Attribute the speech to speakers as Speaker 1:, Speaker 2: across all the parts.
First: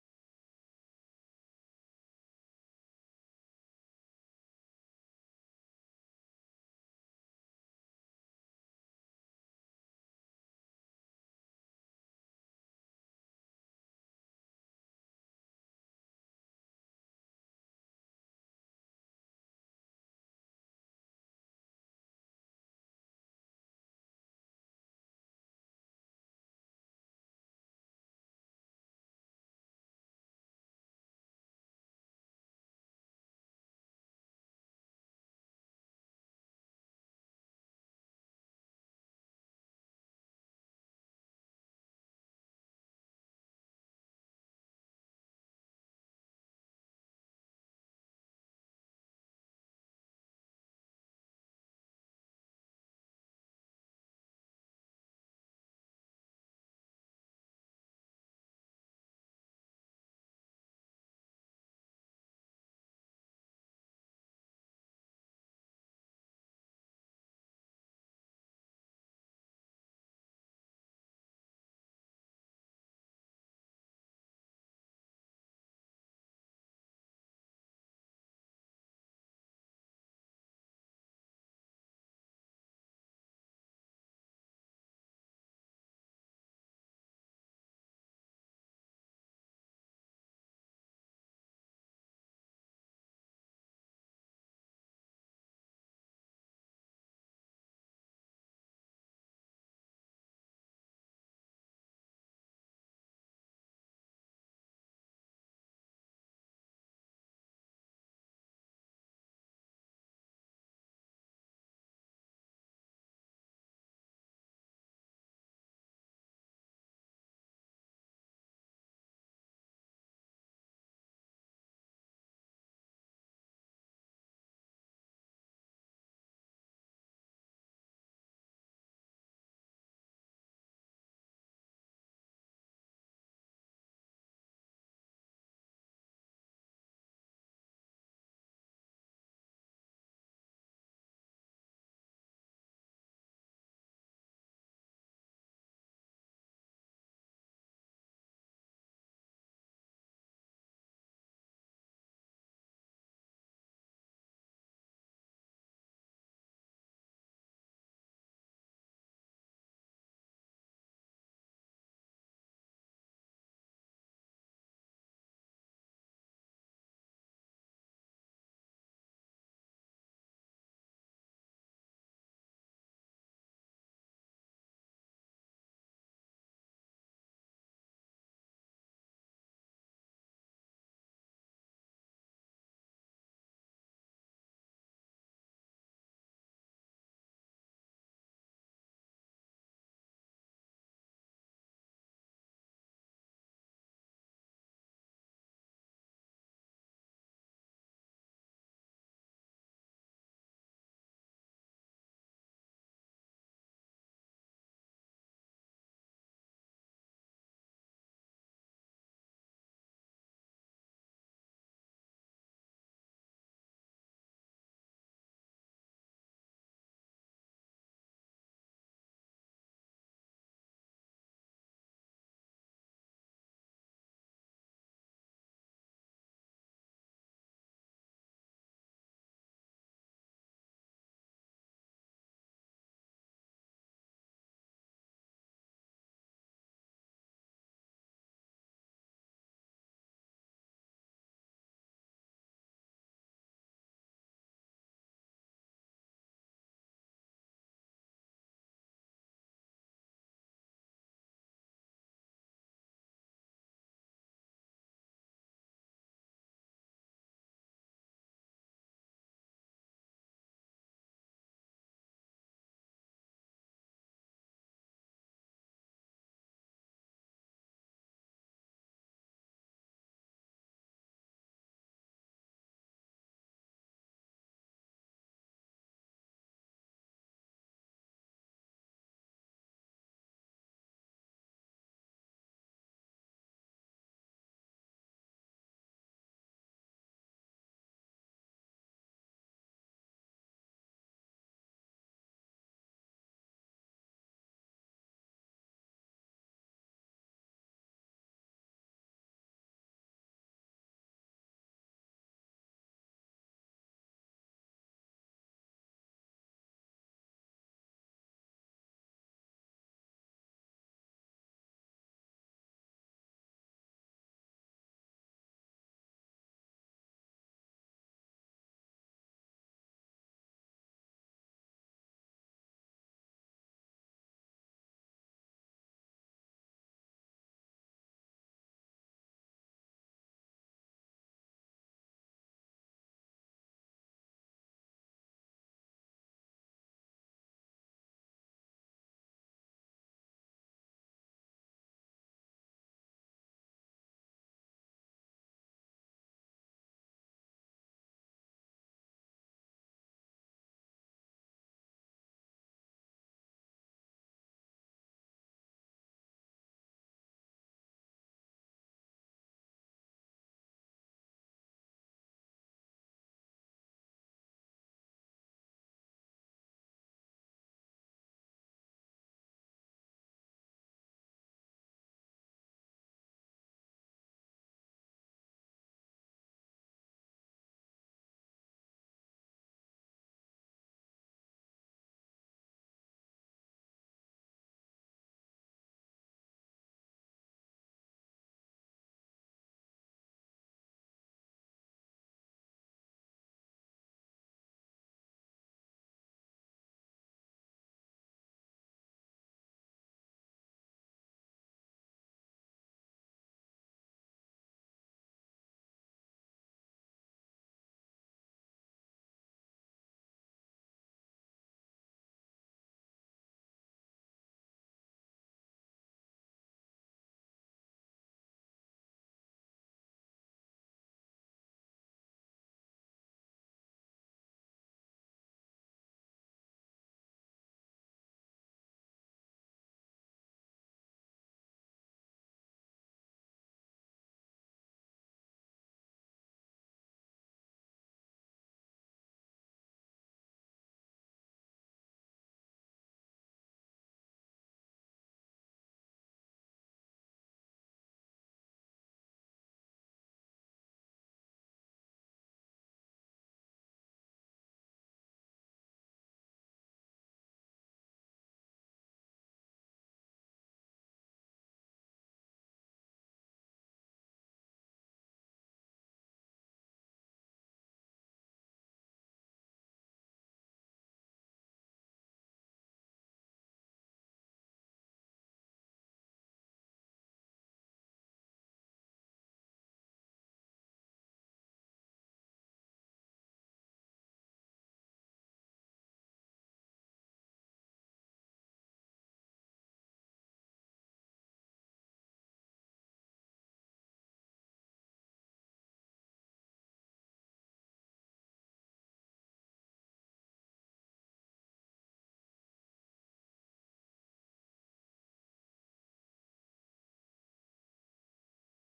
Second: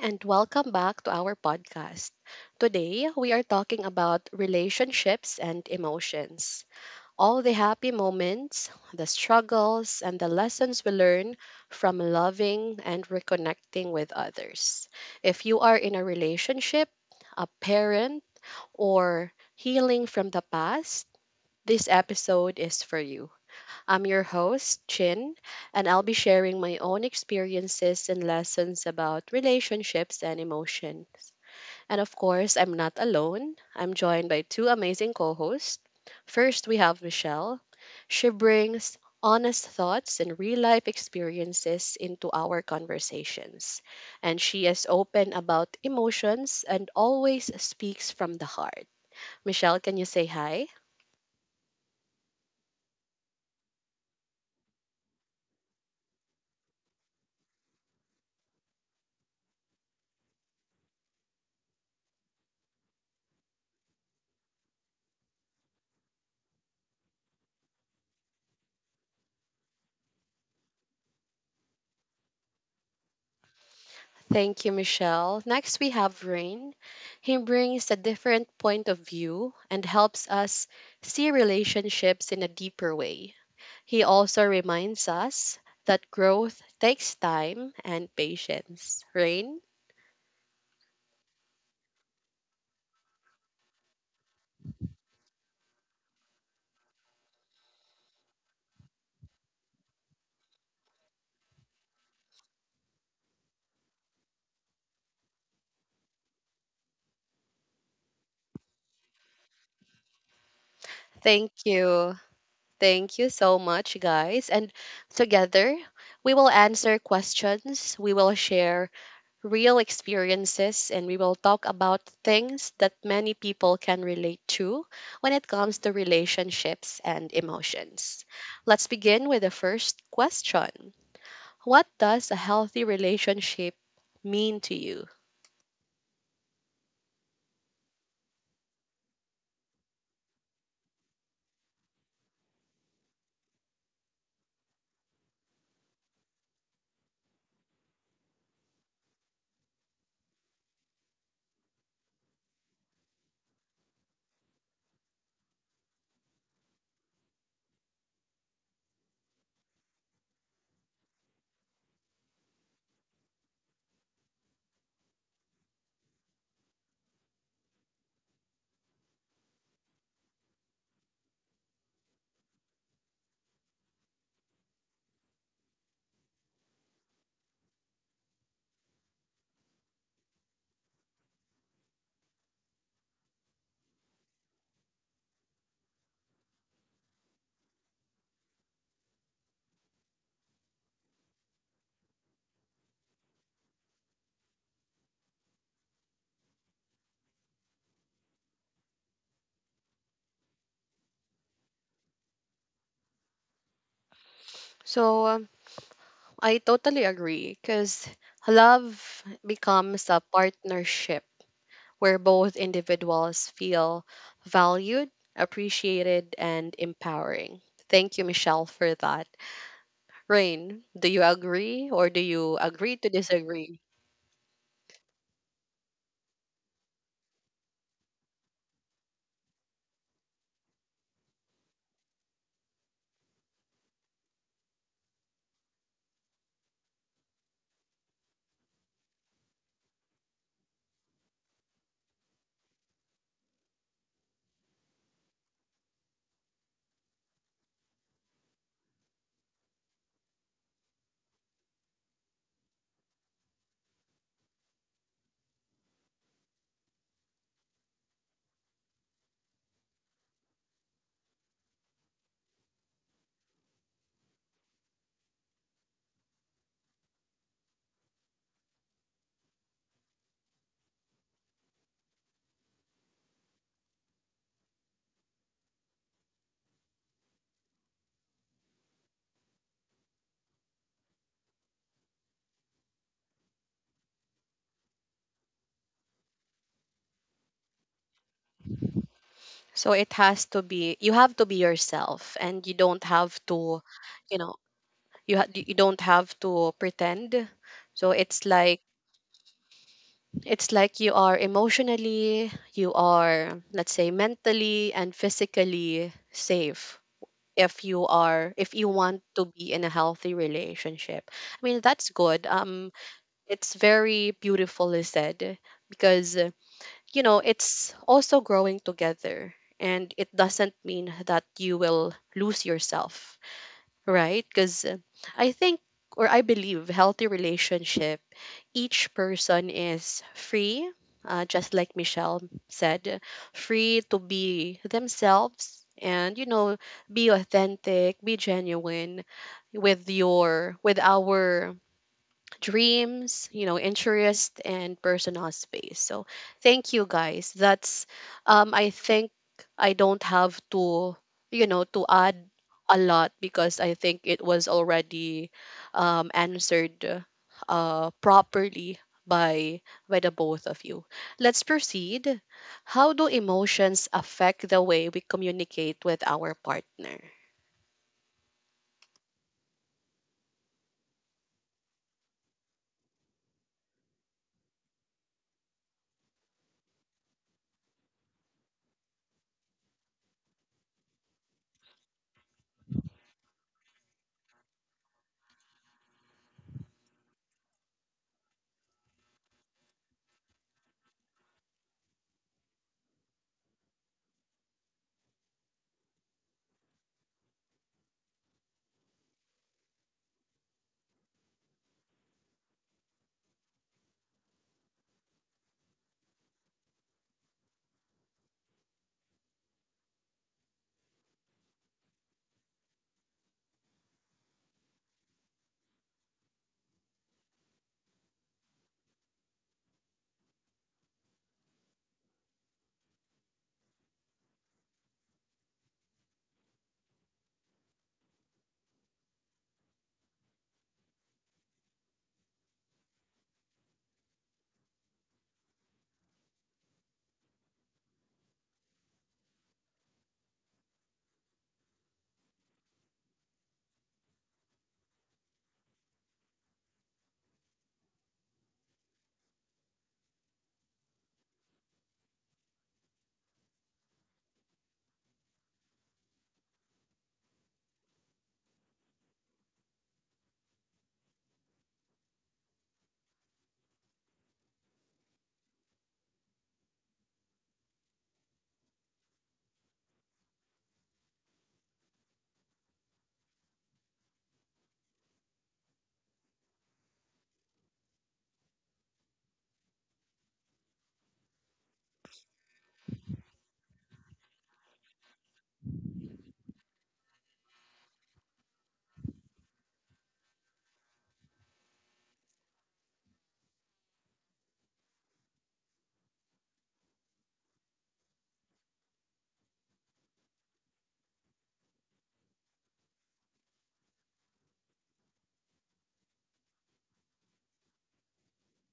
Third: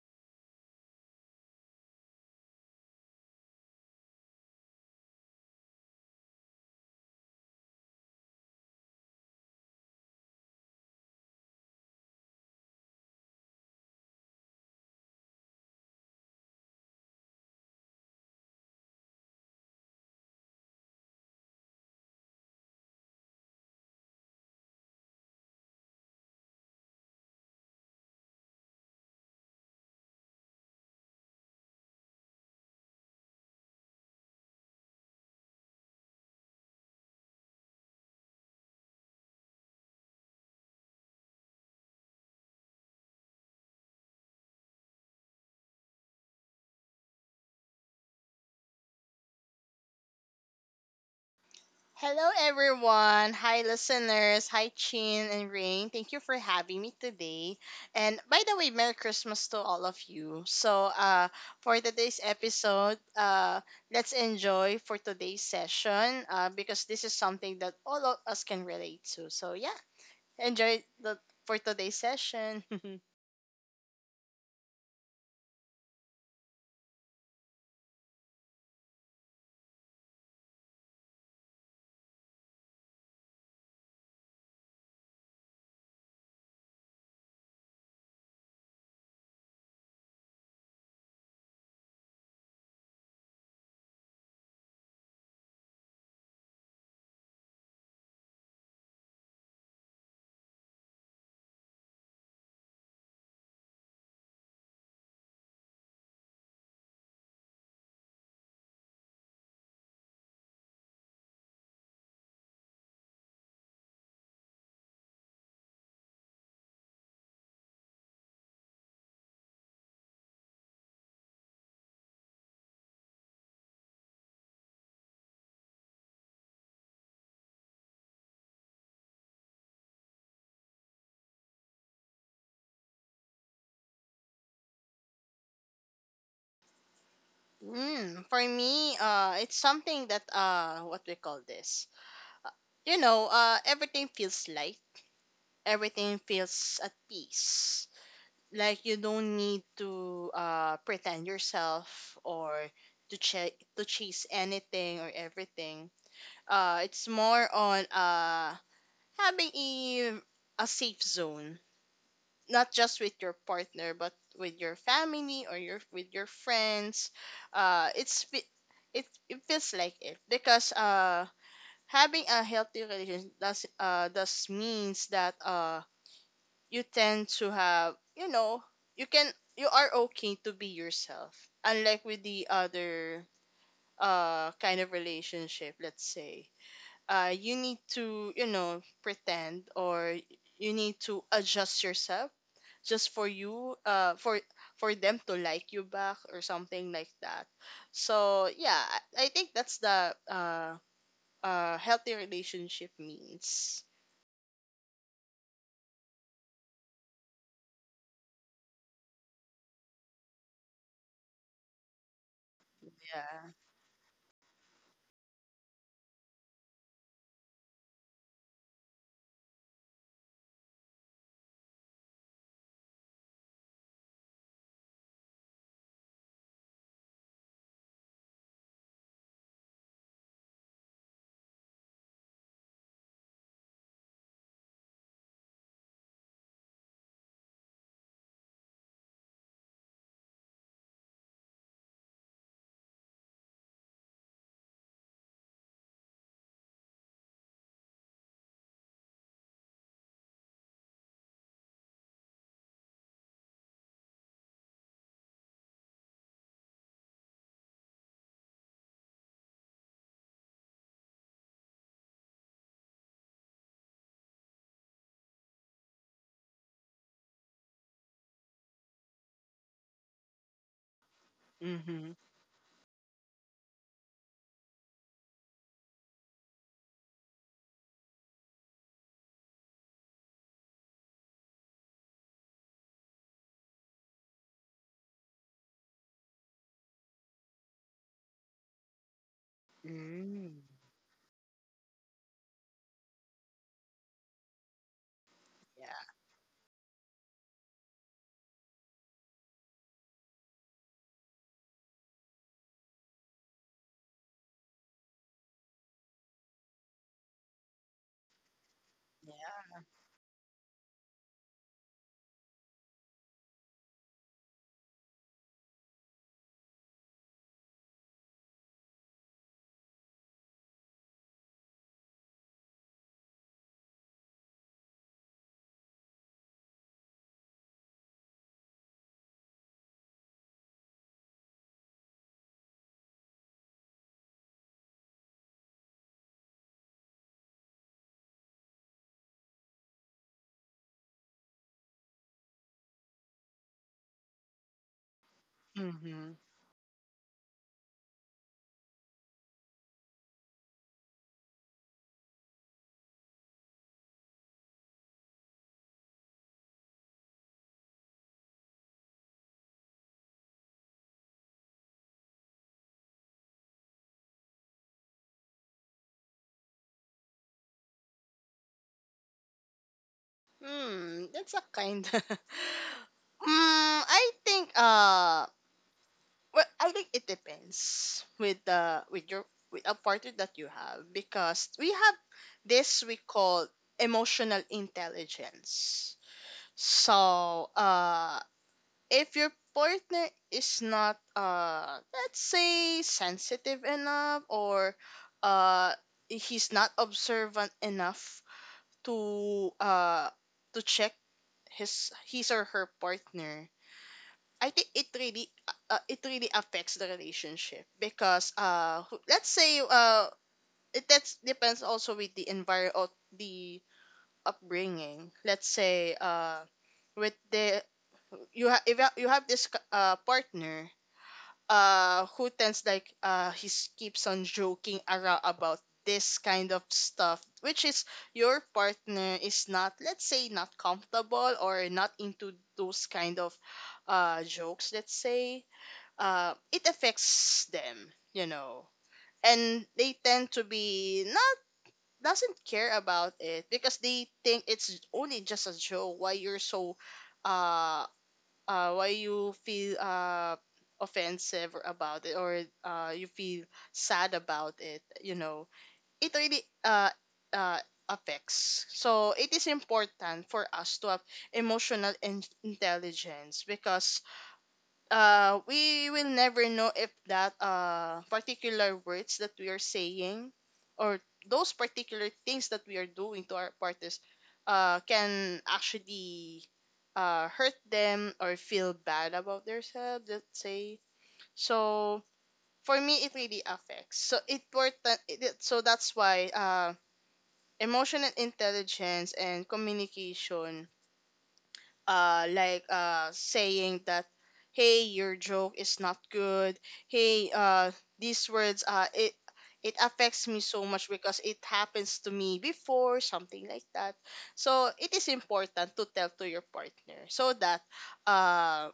Speaker 1: and welcome back to our podcast. Today, we are talking about relationships and emotions. All the happy moments, the struggles, and the lessons we learn from loving and reconnecting with others. If you are in a relationship, a parent, or healing from the past, this episode is for you. I'm your host, Chin, and I'll be sharing my own experiences and lessons about relationships and emotions. And of course, I'm not alone. I'm joined by two amazing co hosts. First, we have Michelle. She brings honest thoughts and real life experiences into our conversations. And she is open about emotions and always speaks from the heart. Michelle, can you say hi?
Speaker 2: Hello, everyone. Hi, listeners. Hi, Chin and Rain. Thank you for having me today. And by the way, Merry Christmas to all of you. For today's episode, let's enjoy for today's session because this is something that all of us can relate to. So, yeah, enjoy the for today's session.
Speaker 1: Thank you, Michelle. Next, we have Rain. He brings a different point of view and helps us see relationships in a deeper way. He also reminds us that growth takes time and patience. Rain, thank you. Thank you so much, guys. And together, we will answer questions, we will share real experiences, and we will talk about things that many people can relate to when it comes to relationships and emotions. Let's begin with the first question. What does a healthy relationship mean to you?
Speaker 2: For me, it's something that what we call this. Everything feels light. Everything feels at peace, like you don't need to pretend yourself or to chase anything or everything. It's more on having a safe zone, not just with your partner but with your family or your with your friends. uh it's fe- it it feels like it because having a healthy relationship does means that you tend to have you know you can, you are okay to be yourself, unlike with the other kind of relationship. Let's say you need to, you know, pretend, or you need to adjust yourself just for you for them to like you back or something like that. So yeah, I think that's the healthy relationship means.
Speaker 1: So, I totally agree because love becomes a partnership where both individuals
Speaker 2: Yeah.
Speaker 1: feel valued, appreciated, and empowering. Thank you, Michelle, for that. Rain, do you agree or do you agree to disagree?
Speaker 2: Mhm.
Speaker 1: So it has to
Speaker 2: Mm.
Speaker 1: be you have to be yourself, and you don't have to, you know, you don't
Speaker 2: Yeah.
Speaker 1: have to pretend. So it's like you are emotionally, you are, let's say, mentally and physically safe, if you want to
Speaker 2: Yeah.
Speaker 1: be in a healthy relationship. I mean, that's good. It's very beautifully said because, it's also growing together. And it doesn't mean that you will lose yourself, right? Because I think, or I believe, healthy relationship, each person is free, just like Michelle said, free to be themselves, and, be authentic, be genuine with with our dreams, interest and personal space. So
Speaker 2: Mhm.
Speaker 1: thank you, guys. That's, I think I don't have to, to add a lot, because I think it was already answered properly by the both of you. Let's proceed. How do emotions affect the way we communicate with our partner?
Speaker 2: Hmm, that's a kind. mm, I think Well, I think it depends with the with your, with a partner that you have, because we have this we call emotional intelligence. So, if your partner is not, let's say, sensitive enough, or uh he's not observant enough to uh to check his or her partner, I think it really affects the relationship, because let's say, it, that's depends also with the environment, the upbringing. Let's say with the, you have if you have this partner who tends like, keeps on joking around about this kind of stuff which is, your partner is not, let's say, not comfortable or not into those kind of jokes. Let's say it affects them, you know, and they tend to be not, doesn't care about it because they think it's only just a joke. Why you're so uh why you feel offensive about it, or you feel sad about it, you know. It really uh, affects. So it is important for us to have emotional intelligence because we will never know if that particular words that we are saying, or those particular things that we are doing to our partners can actually hurt them or feel bad about themselves, let's say. So for me, it really affects. So important. So that's why, emotional intelligence and communication, saying that, hey, your joke is not good. Hey, these words, it affects me so much because it happens to me before, something like that. So it is important to tell to your partner so that, um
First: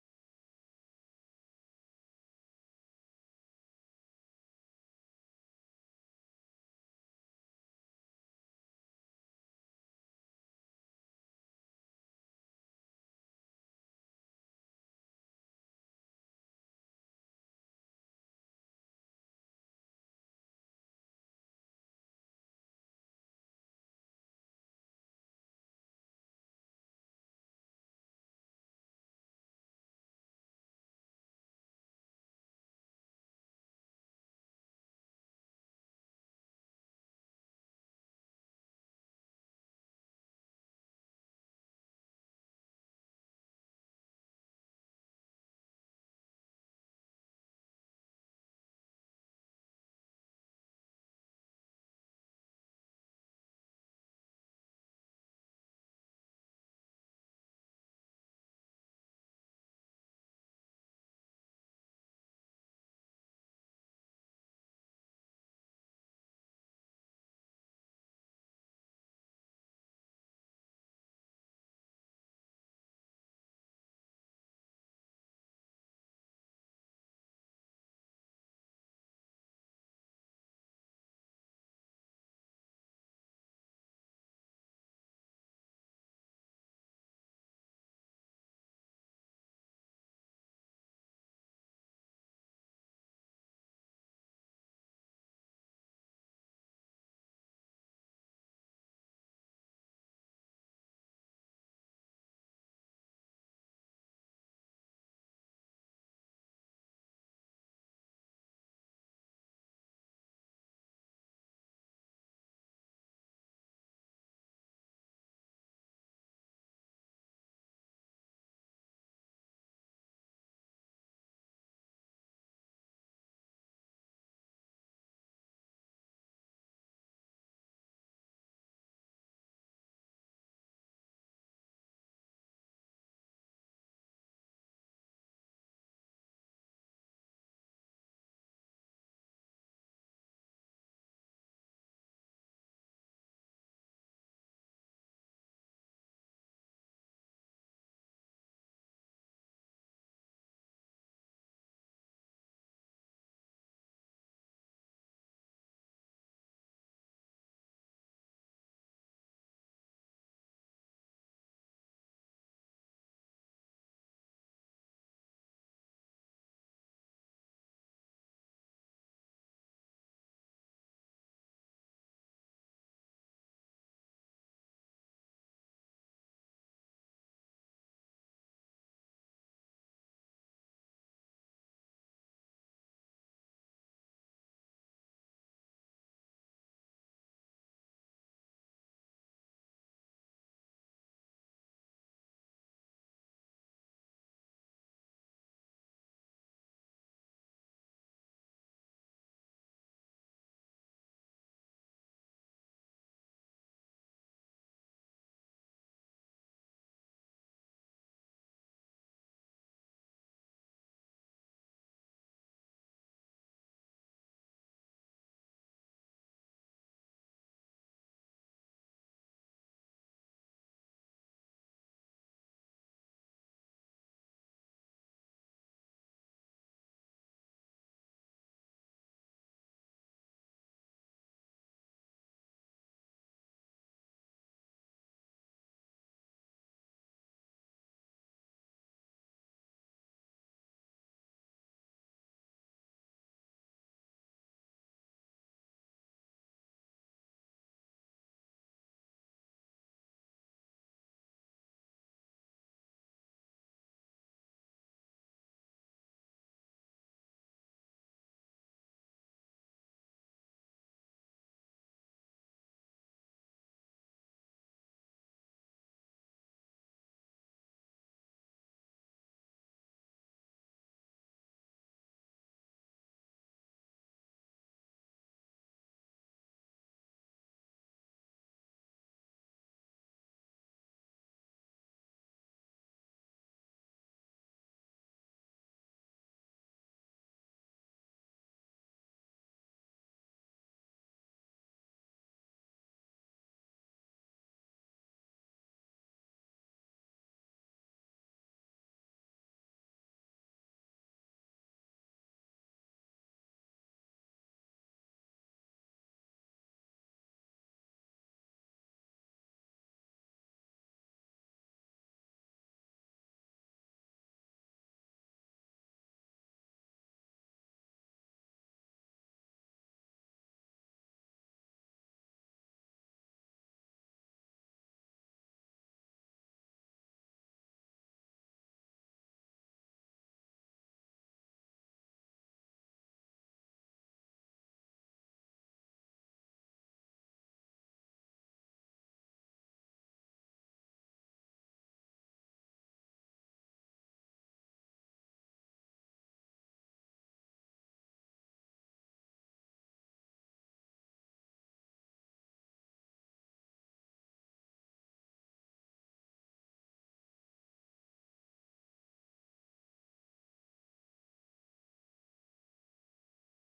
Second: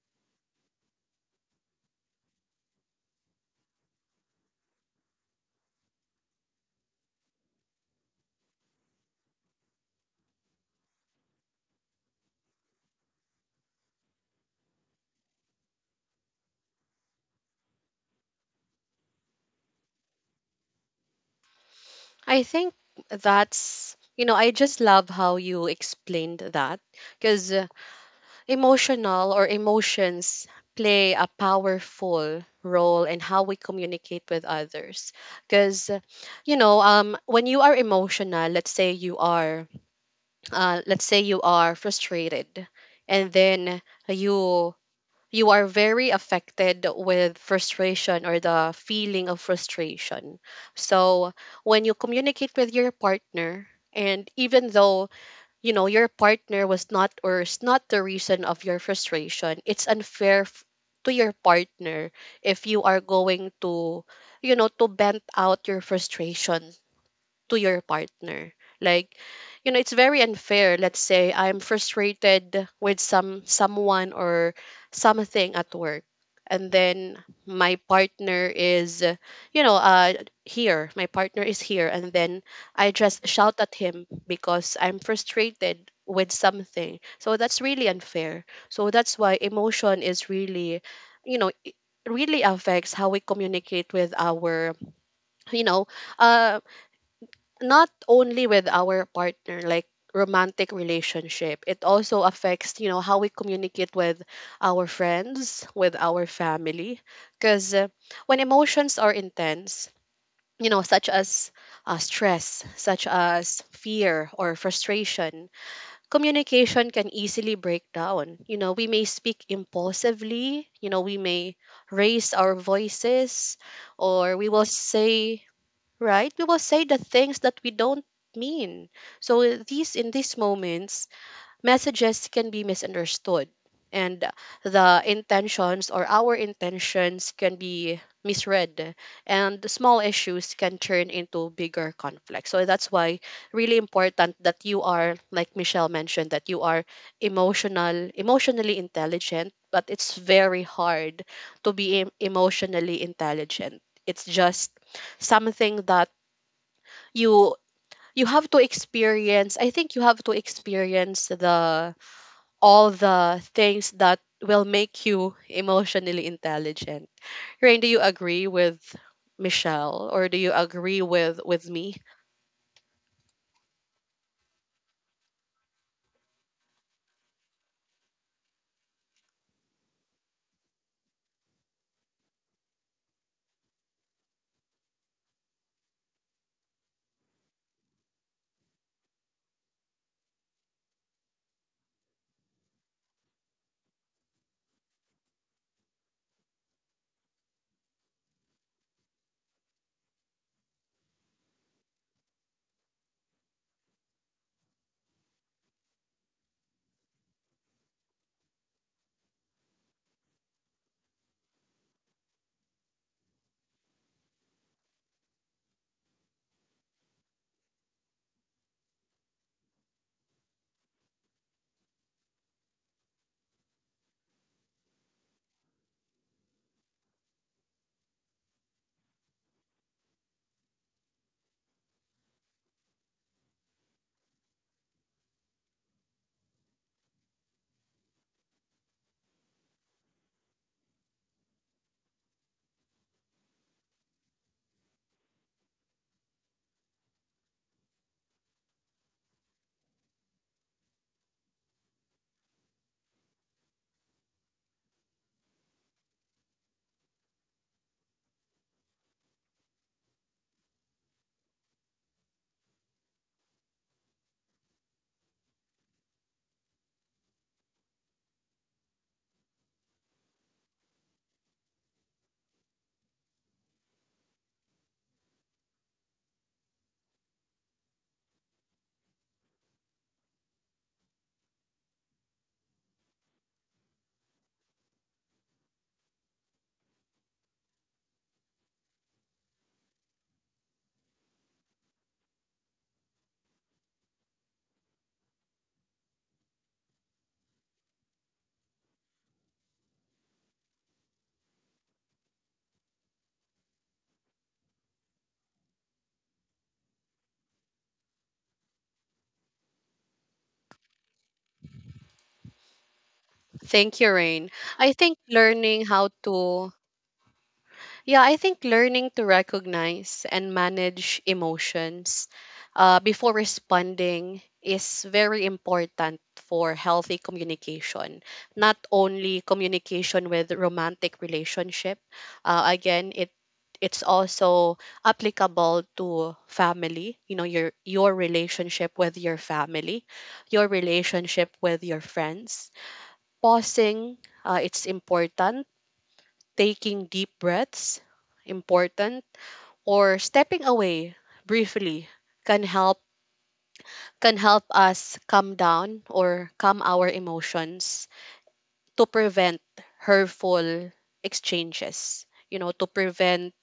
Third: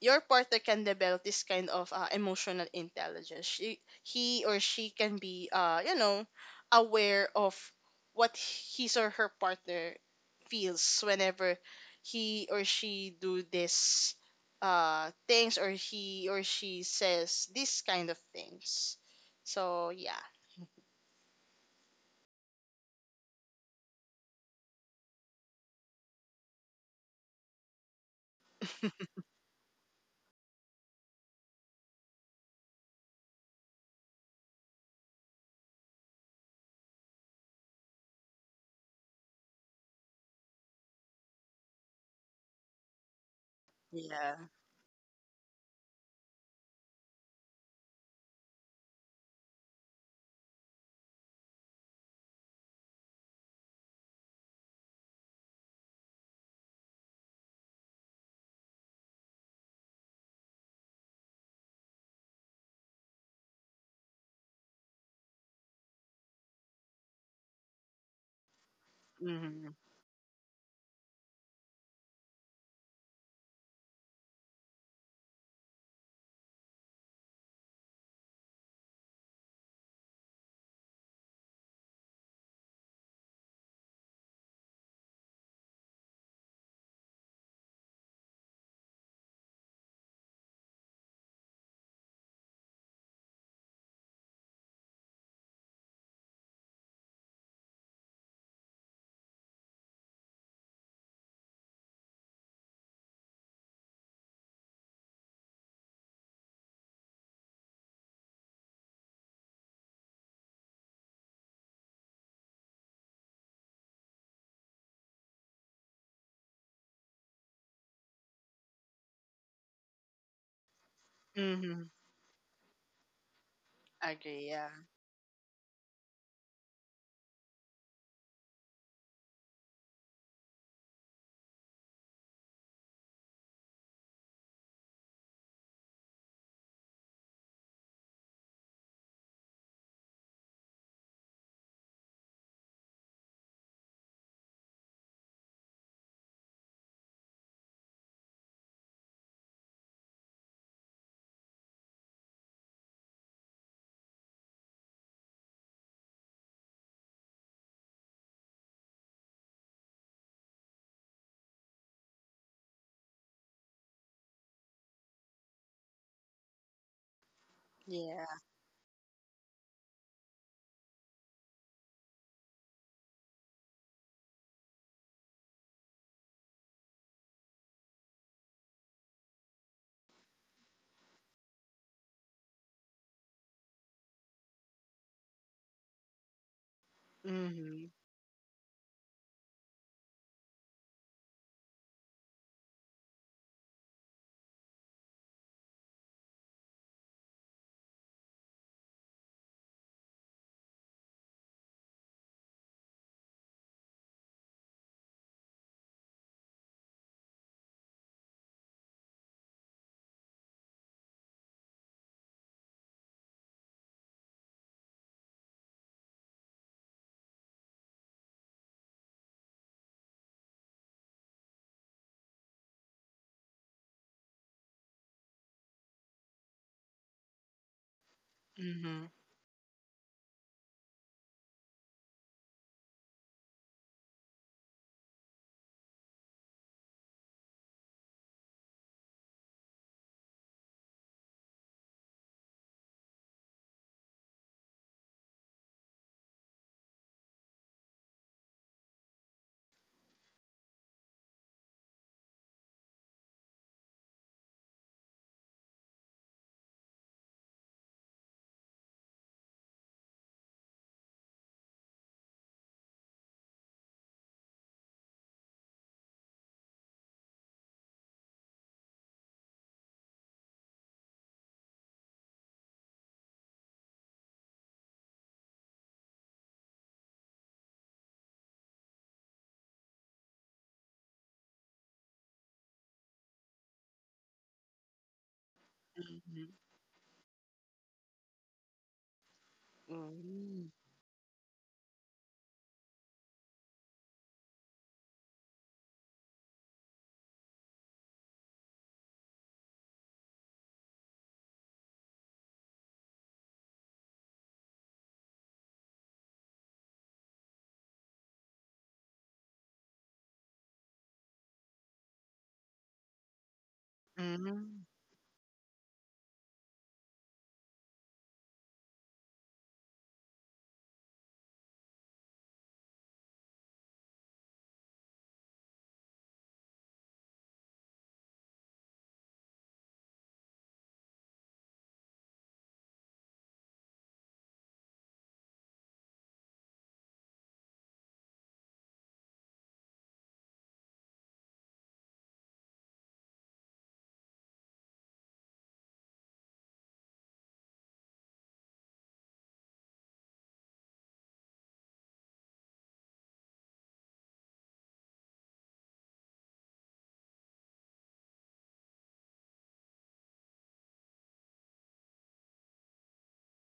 Speaker 2: your partner can develop this kind of emotional intelligence. He or she can be, you know, aware of what his or her partner feels whenever he or she do this things, or he or she says this kind of things. So yeah.
Speaker 1: I think that's, I just love how you explained that, because emotional or emotions play a powerful role in how we communicate with others. Because, when you are emotional, let's say you are, let's say you are frustrated, and then
Speaker 2: Yeah.
Speaker 1: you you are very affected with frustration or the feeling of frustration. So when you communicate with your partner, and even though you know your partner was not or is not the reason of your frustration, it's unfair to your partner if you are going to vent out your frustration to your partner. Like,
Speaker 2: Mm-hmm.
Speaker 1: it's very unfair. Let's say I'm frustrated with someone or something at work. And then my partner is, you know, uh, here. My partner is here. And then I just shout at him because I'm frustrated with something. So that's really unfair. So that's why emotion is really, it really affects how we communicate with our, you know, uh, not only with our partner, like romantic relationship. It also affects, how we communicate with our friends, with our family. Because, when emotions are intense, such as, stress, such as fear or frustration, communication can easily break down. We may speak impulsively. We may
Speaker 2: Mm-hmm.
Speaker 1: raise our voices, or we
Speaker 2: Agree.
Speaker 1: will
Speaker 2: Yeah.
Speaker 1: say, right? We will say the things that we don't mean. So, these in these moments, messages can be misunderstood, and the intentions or our intentions can be misread, and the small issues can turn into bigger conflicts. So that's why really important that you are, like Michelle mentioned, that you are, emotionally intelligent. But it's very hard to be emotionally intelligent. It's just something that you you have to experience. I think you have to experience the all the things that will make you emotionally intelligent. Rain, do you
Speaker 2: Yeah.
Speaker 1: agree with Michelle, or do you agree with me?
Speaker 2: Mm-hmm. Mm-hmm. Mm-hmm.
Speaker 1: Thank you, Rain.
Speaker 2: Mm-hmm.
Speaker 1: I think learning how to Yeah, I think learning to recognize and manage emotions, before responding, is very important for healthy communication. Not only communication with romantic relationship. Again, it's also applicable to family. Your relationship with your family, your relationship with your friends. Pausing, it's important, taking deep breaths, important, or stepping away briefly can help can help us calm down or calm our emotions, to prevent hurtful exchanges, to prevent,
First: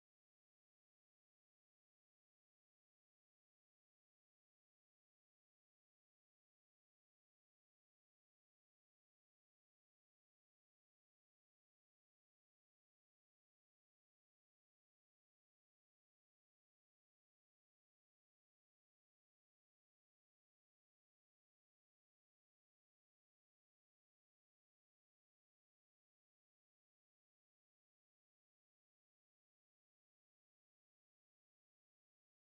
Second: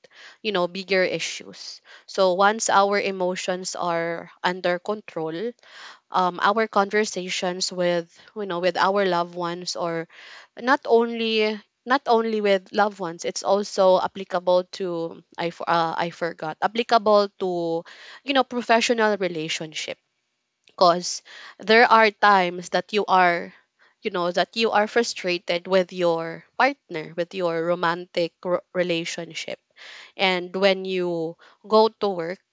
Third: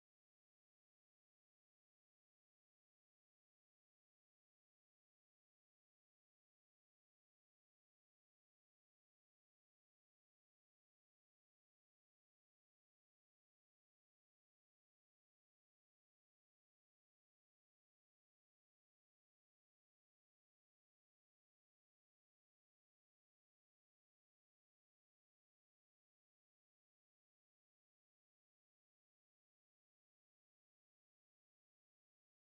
Speaker 1: bigger issues. So once our emotions are under control, our conversations with, with our loved ones, or not only not only with loved ones, it's also applicable to, I forgot, applicable to, professional relationship. Because there are times that you are frustrated with your partner, with your romantic relationship, and when you go to work,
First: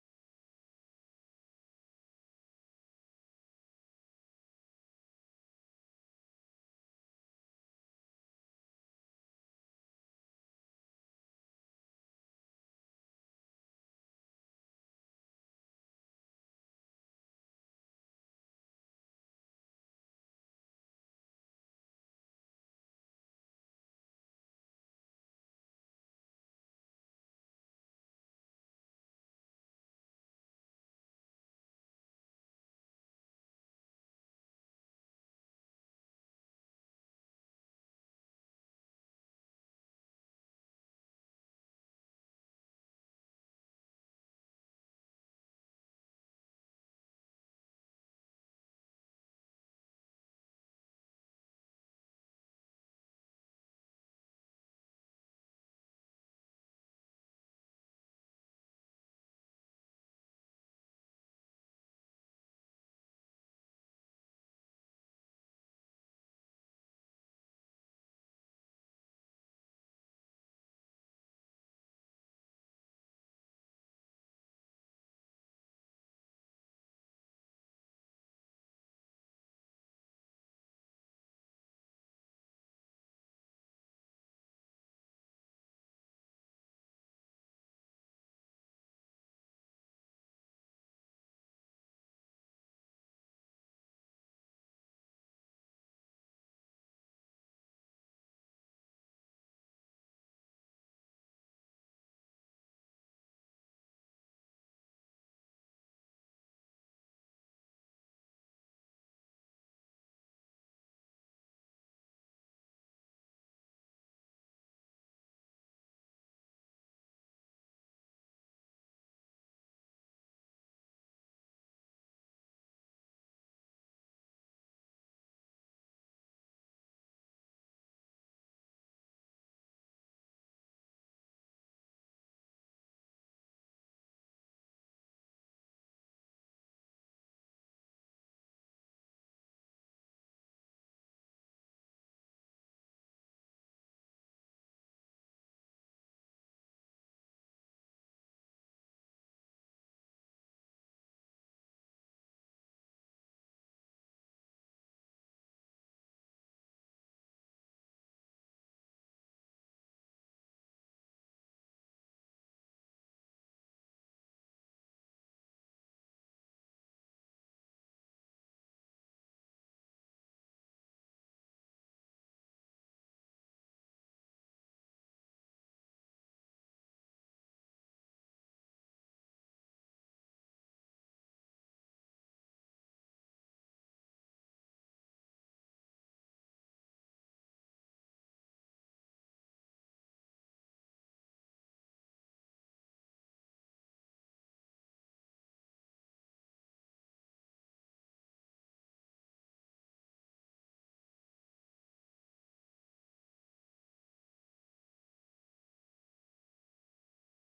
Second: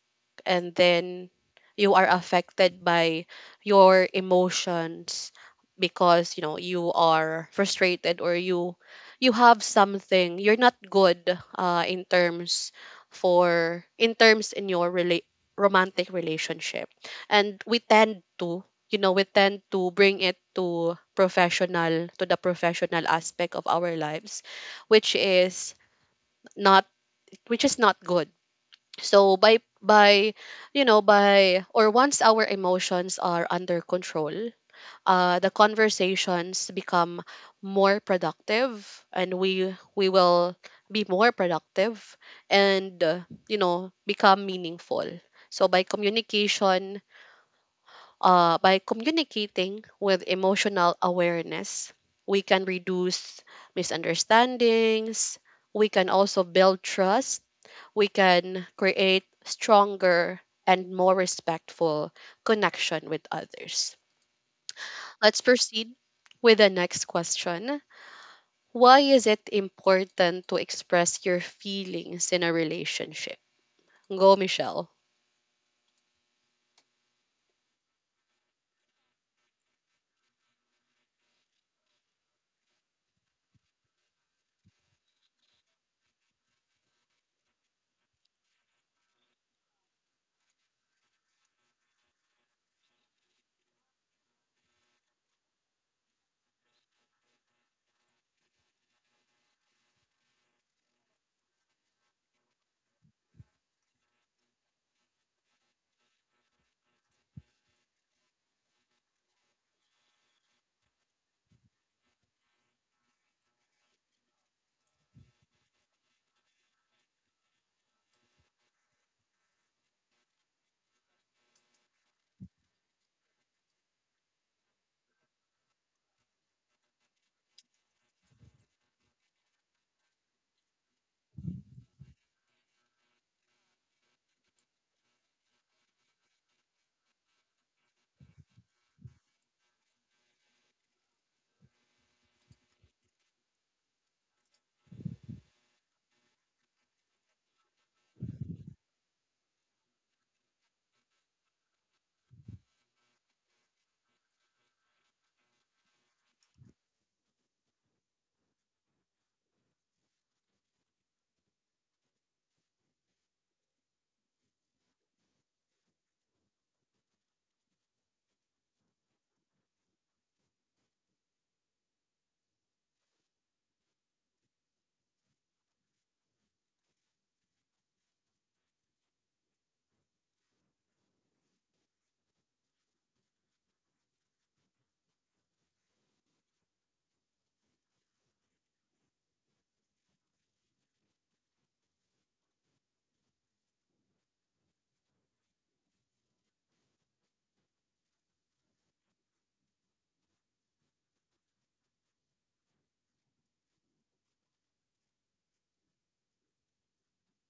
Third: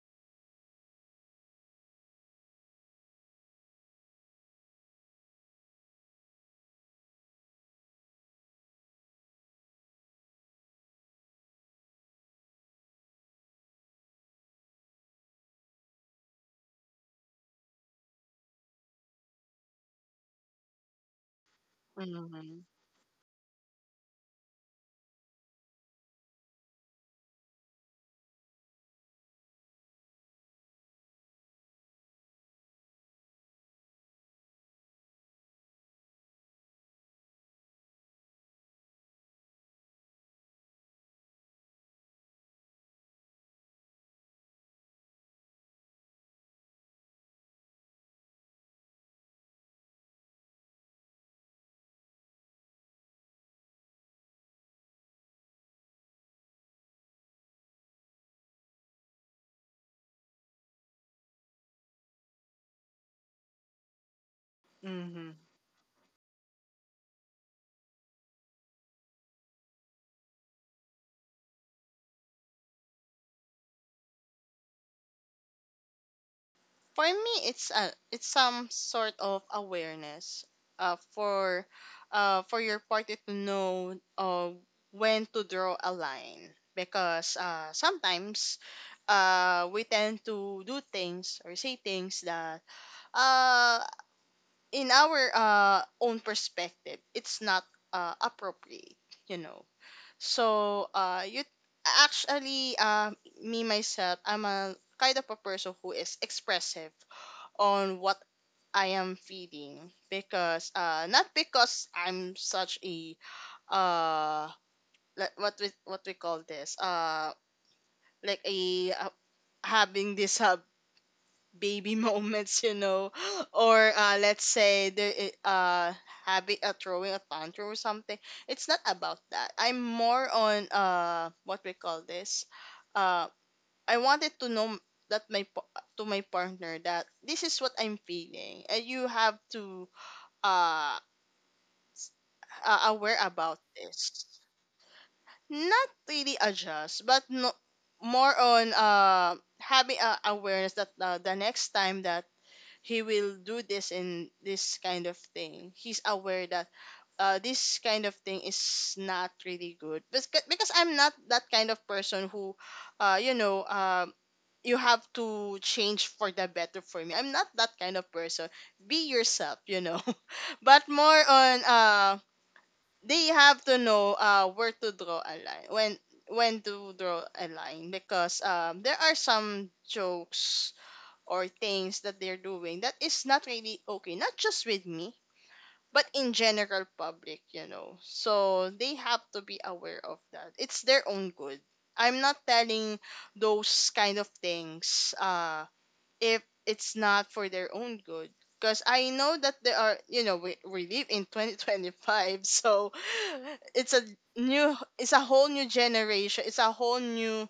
Speaker 1: and then you are affected by your emotions, because, you are frustrated, or you have something you're not good, in terms, in your, romantic relationship, and we tend to, bring it to the
Speaker 2: Mm-hmm.
Speaker 1: professional aspect of our lives, which is not which is not good. So, by you know by or once our emotions are under control, the conversations become more productive, and we will be more productive, and, become meaningful. So, by communicating with emotional awareness, we can reduce misunderstandings. We can also build trust. We can create stronger and more respectful connection with others.
Speaker 2: Mm-hmm.
Speaker 1: Let's proceed with the next question. Why is it important to express your feelings in a relationship? Go, Michelle.
Speaker 2: For me, it's some sort of awareness uh, for for your party to know when to draw a line, because sometimes we tend to do things or say things that uh, in our own perspective it's not appropriate, you know. So you actually me myself, I'm a kind of a person who is expressive on what I am feeding, because not because I'm such a uh like what we call this like a having this baby moments, you know, or let's say the having a, throwing a tantrum or something. It's not about that. I'm more on what we call this uh I wanted to know that my pa- to my partner that this is what I'm feeling, and you have to uh, aware about this, not really adjust, but no, more on having awareness that, the next time that he will do this, in this kind of thing, he's aware that this kind of thing is not really good. Because I'm not that kind of person who, uh you know um you have to change for the better. For me, I'm not that kind of person. Be yourself, you know. But more on, they have to know where to draw a line when to draw a line, because there are some jokes or things that they're doing that is not really okay, not just with me but in general public, you know. So they have to be aware of that. It's their own good. I'm not telling those kind of things if it's not for their own good. Because I know that there are, you know, we live in 2025, so it's a new, it's a whole new generation, it's a whole new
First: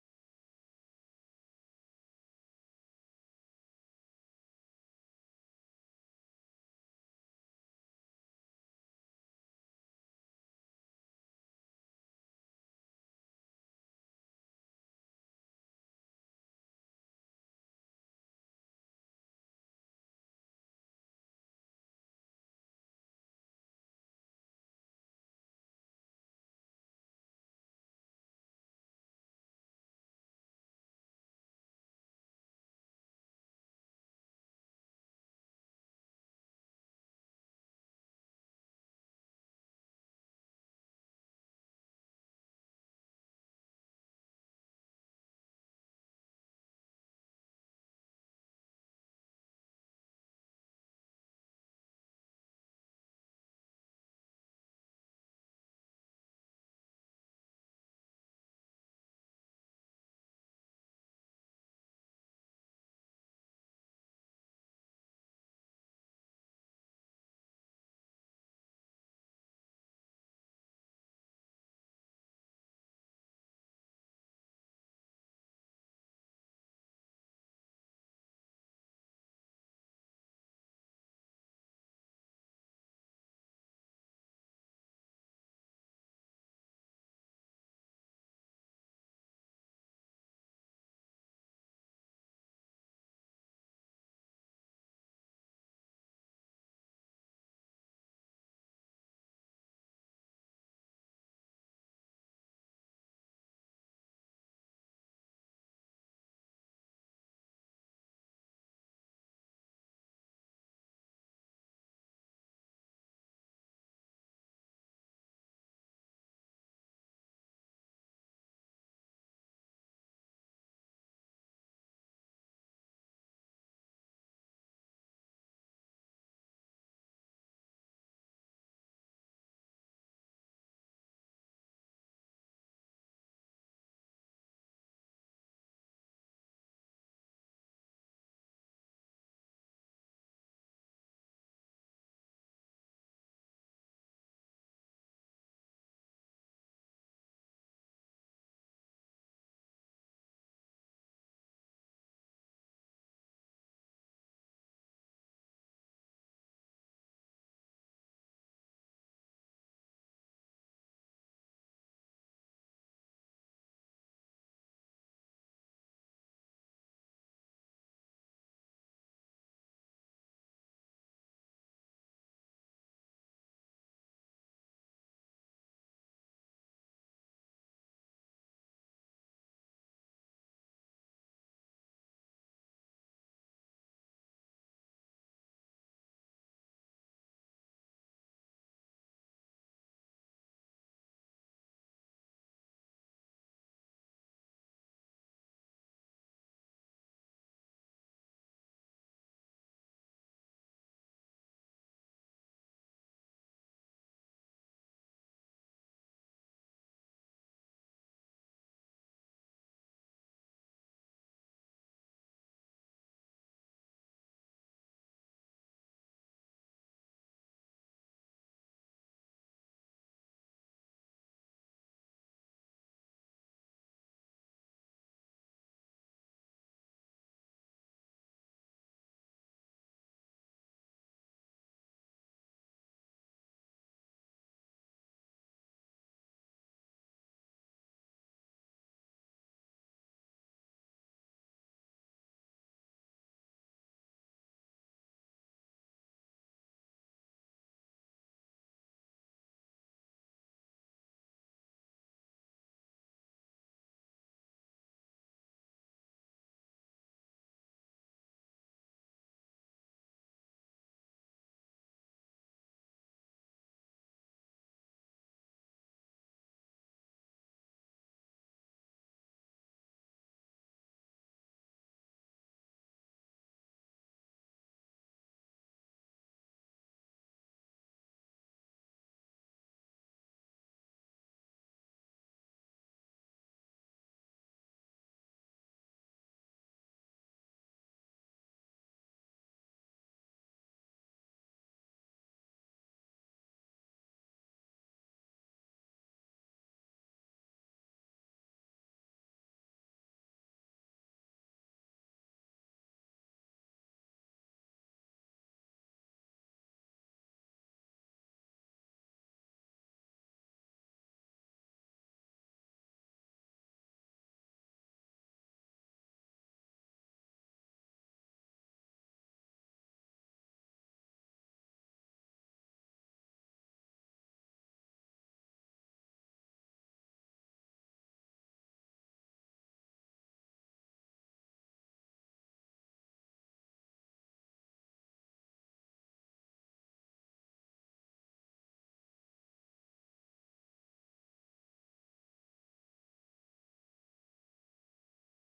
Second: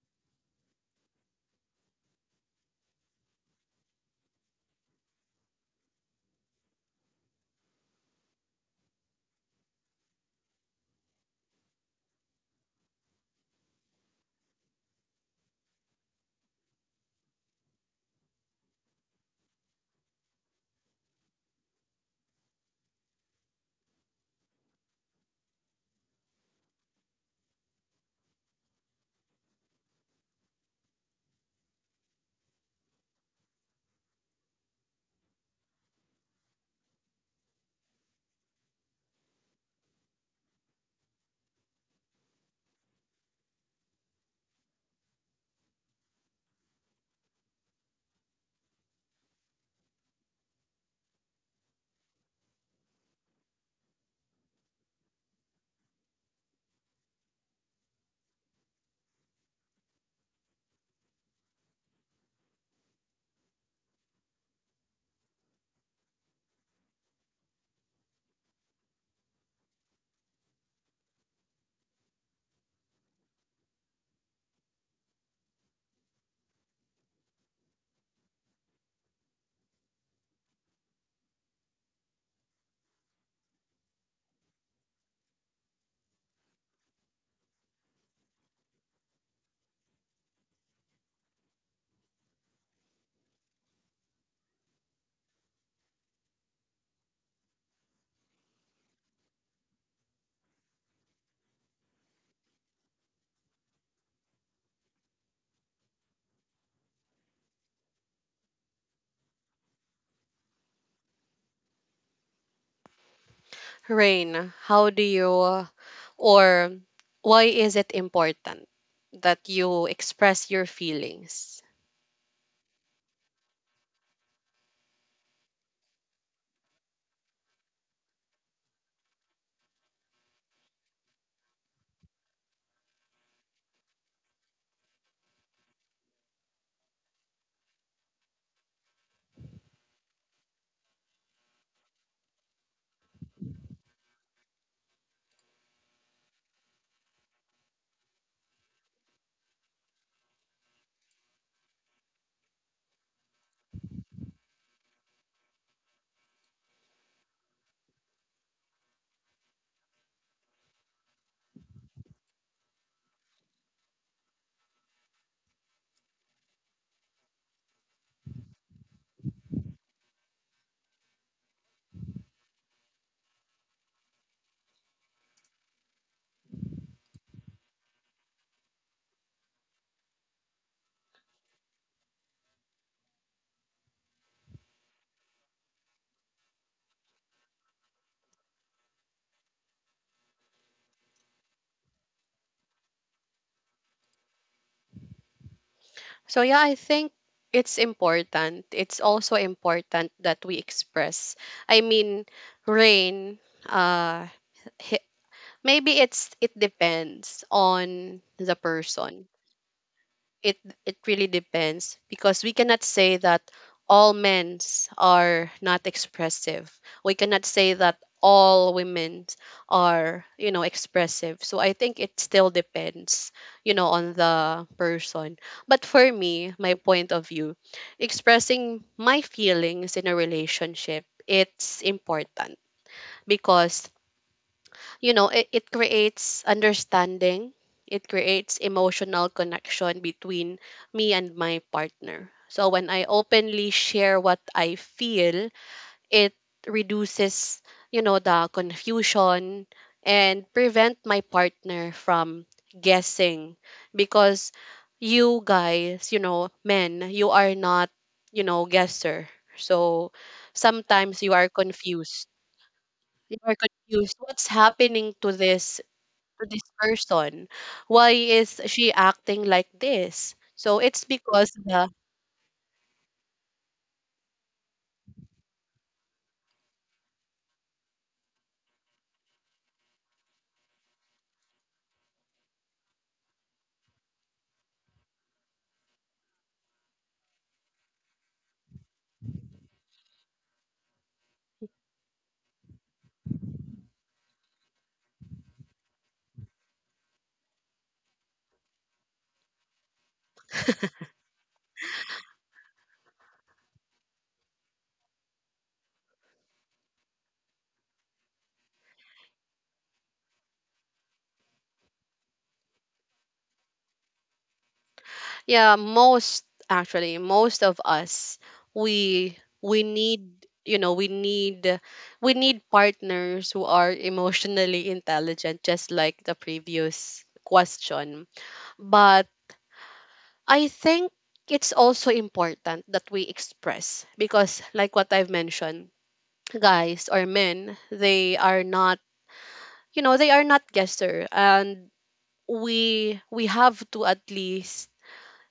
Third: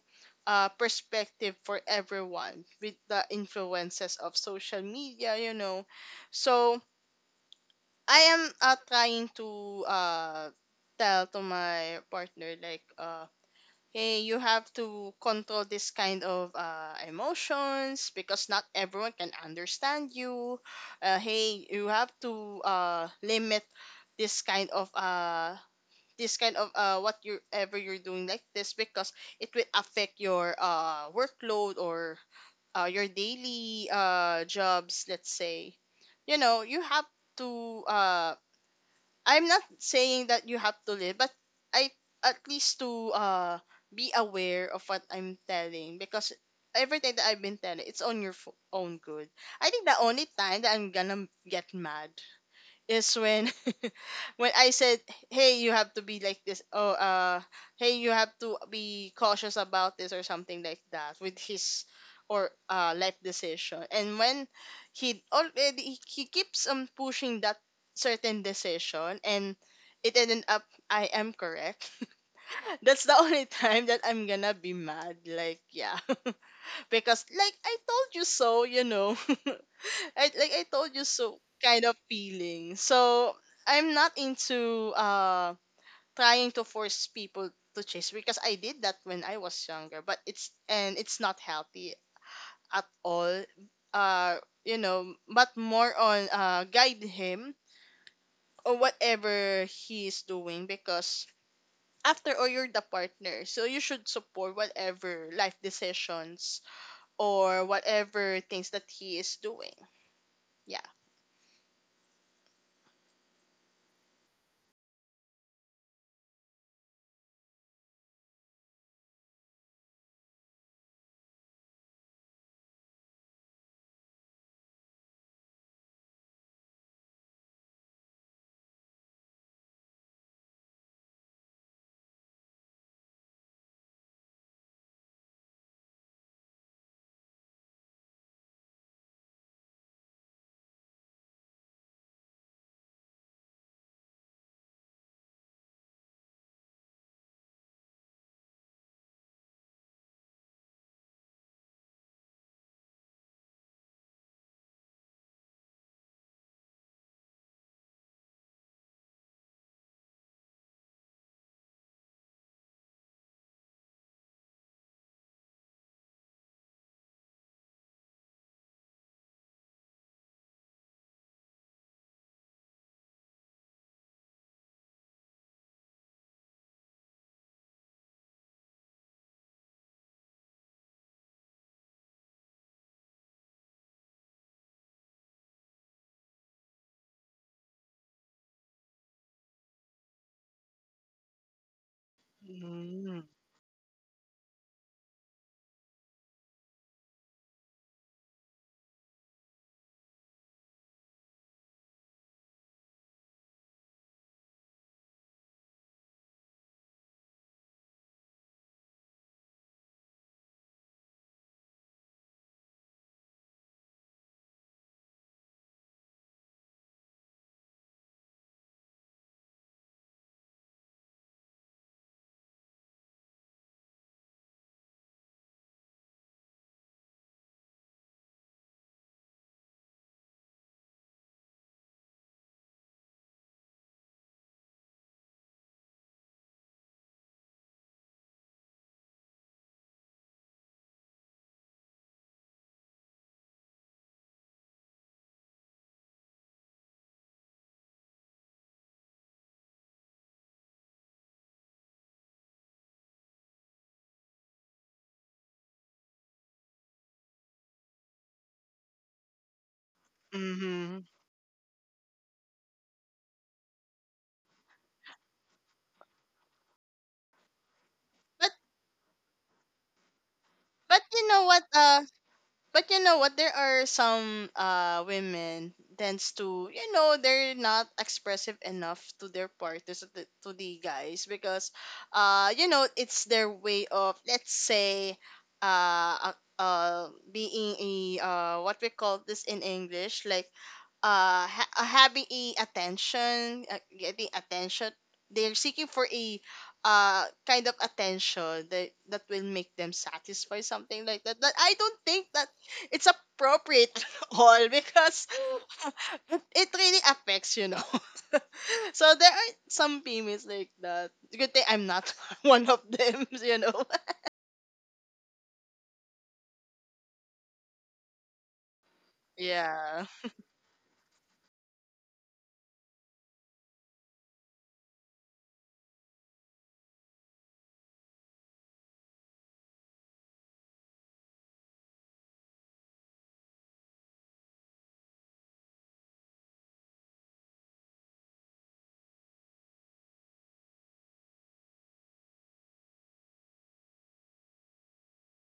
Speaker 2: perspective for everyone, with the influences of social media, you know. So I am trying to tell to my partner like, hey, you have to control this kind of emotions because not everyone can understand you. Hey, you have to limit this kind of what you ever you're doing like this, because it will affect your workload or your daily jobs. Let's say, you know, you have to I'm not saying that you have to live, but I, at least to be aware of what I'm telling, because everything that I've been telling, it's on your own good. I think the only time that I'm gonna get mad is when when I said, "Hey, you have to be like this." Oh, hey, you have to be cautious about this or something like that with his or life decision. And when he keeps on pushing that certain decision, and it ended up I am correct. That's the only time that I'm gonna be mad. Like, yeah, because like I told you so, you know. I like I told you so kind of feeling. So I'm not into trying to force people to chase, because I did that when I was younger, but it's, and it's not healthy at all. Uh you know, but more on, guide him or whatever he is doing, because after all you're the partner, so you should support whatever life decisions or whatever things that he is doing. Yeah.
Speaker 1: Rain, how do you, or why is it important that you express your feelings?
Speaker 2: Mm-hmm.
Speaker 1: So yeah, I think it's important. It's also important that we express. I mean, Rain, uh, hi- maybe it depends on the person. It it really depends, because we cannot say that all men are not expressive. We cannot say that all women are, expressive. So I think it still depends, on the person. But for me, my point of view, expressing my feelings in a relationship, it's important, because, it creates understanding, it creates emotional connection between me and my partner. So when I openly share what I feel, it reduces, the confusion, and prevent my partner from guessing. Because, you guys, men, you are not, guesser. So sometimes you are confused what's happening to this, person? Why
Speaker 2: But
Speaker 1: is she acting like this? So
Speaker 2: but
Speaker 1: it's
Speaker 2: you know
Speaker 1: because
Speaker 2: what
Speaker 1: the...
Speaker 2: uh but you know what, there are some women tends to, you know, they're not expressive enough to their partners, to the guys, because you know, it's their way of, let's say, being a, what we call this in English like ha- having a attention, getting attention. They're seeking for a kind of attention that that will make them satisfied, something like that. But I don't think that it's appropriate at all, because it really affects, you know. So there are some females like that. Good thing I'm not one of them, you know.
Speaker 1: Yeah, most actually, most of us we we
Speaker 2: Yeah.
Speaker 1: need you know we need we need partners who are emotionally intelligent, just like the previous question. But I think it's also important that we express, because, like what I've mentioned, guys or men, they are not, they are not guesser. And we have to at least,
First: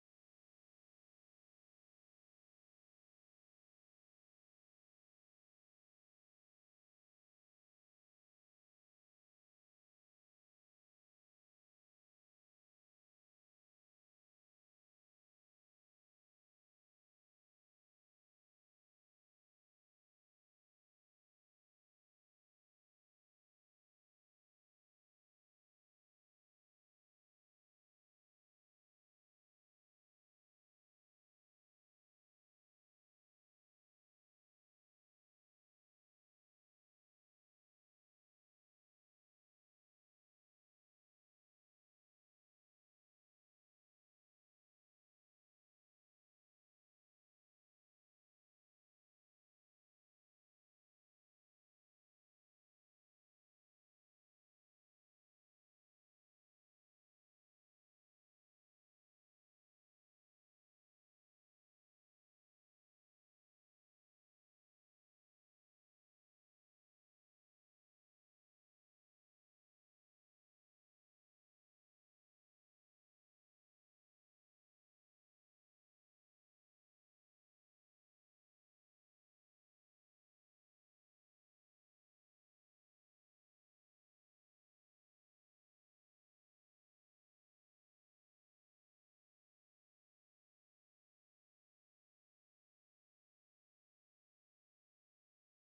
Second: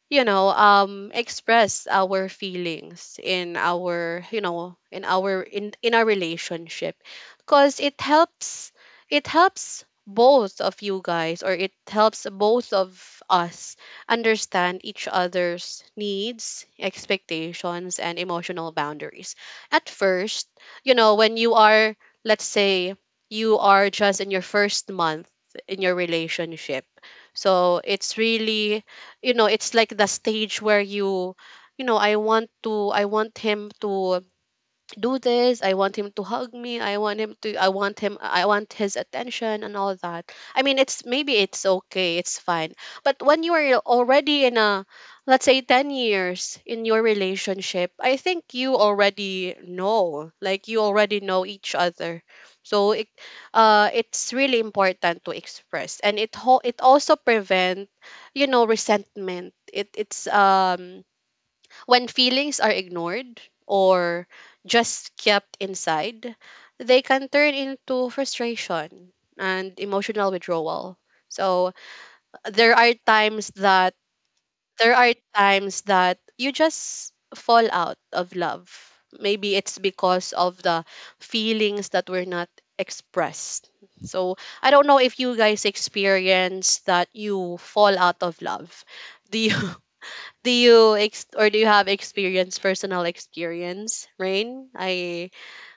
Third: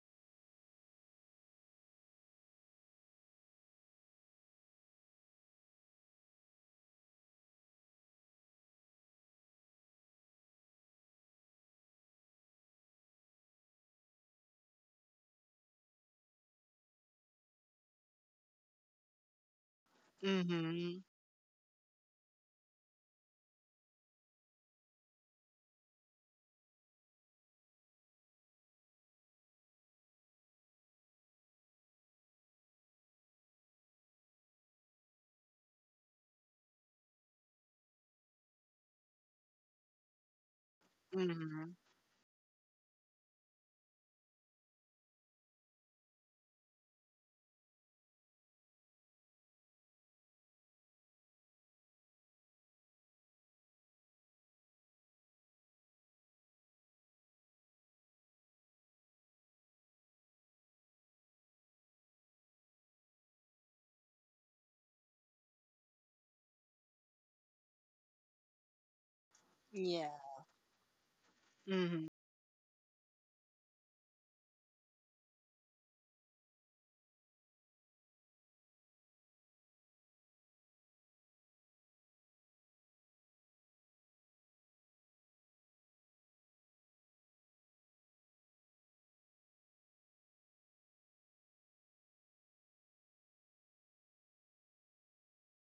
Speaker 1: express our feelings in our, in our relationship, because it helps both of you guys, or it helps both of us understand each other's needs, expectations, and emotional boundaries. At first,
Speaker 2: Mhm.
Speaker 1: when you are, let's say you are just in your first month in your relationship, so it's really, it's like the stage where you know, I want him to do this, I want him to hug me, I want him to I want him I want his attention and all that. I mean, it's maybe it's
Speaker 2: Mhm.
Speaker 1: okay, it's fine. But when you are already in a let's say 10 years in your relationship, I think you already know each other. So it's really important to express. And it also prevent, resentment. It's when feelings are ignored, or just kept inside, they can turn into frustration and
Speaker 2: Yeah.
Speaker 1: emotional withdrawal. So
Speaker 2: Mhm.
Speaker 1: there are times that there are times that you just fall out of love. Maybe it's because of the feelings that were not expressed. So I don't know if you guys experience that you fall out of love. Do you do you have experience, personal experience, Rain? I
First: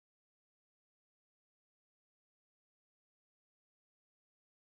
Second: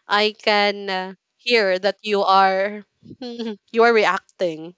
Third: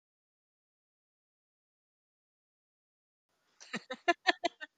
Speaker 1: I can, hear that you are you are reacting.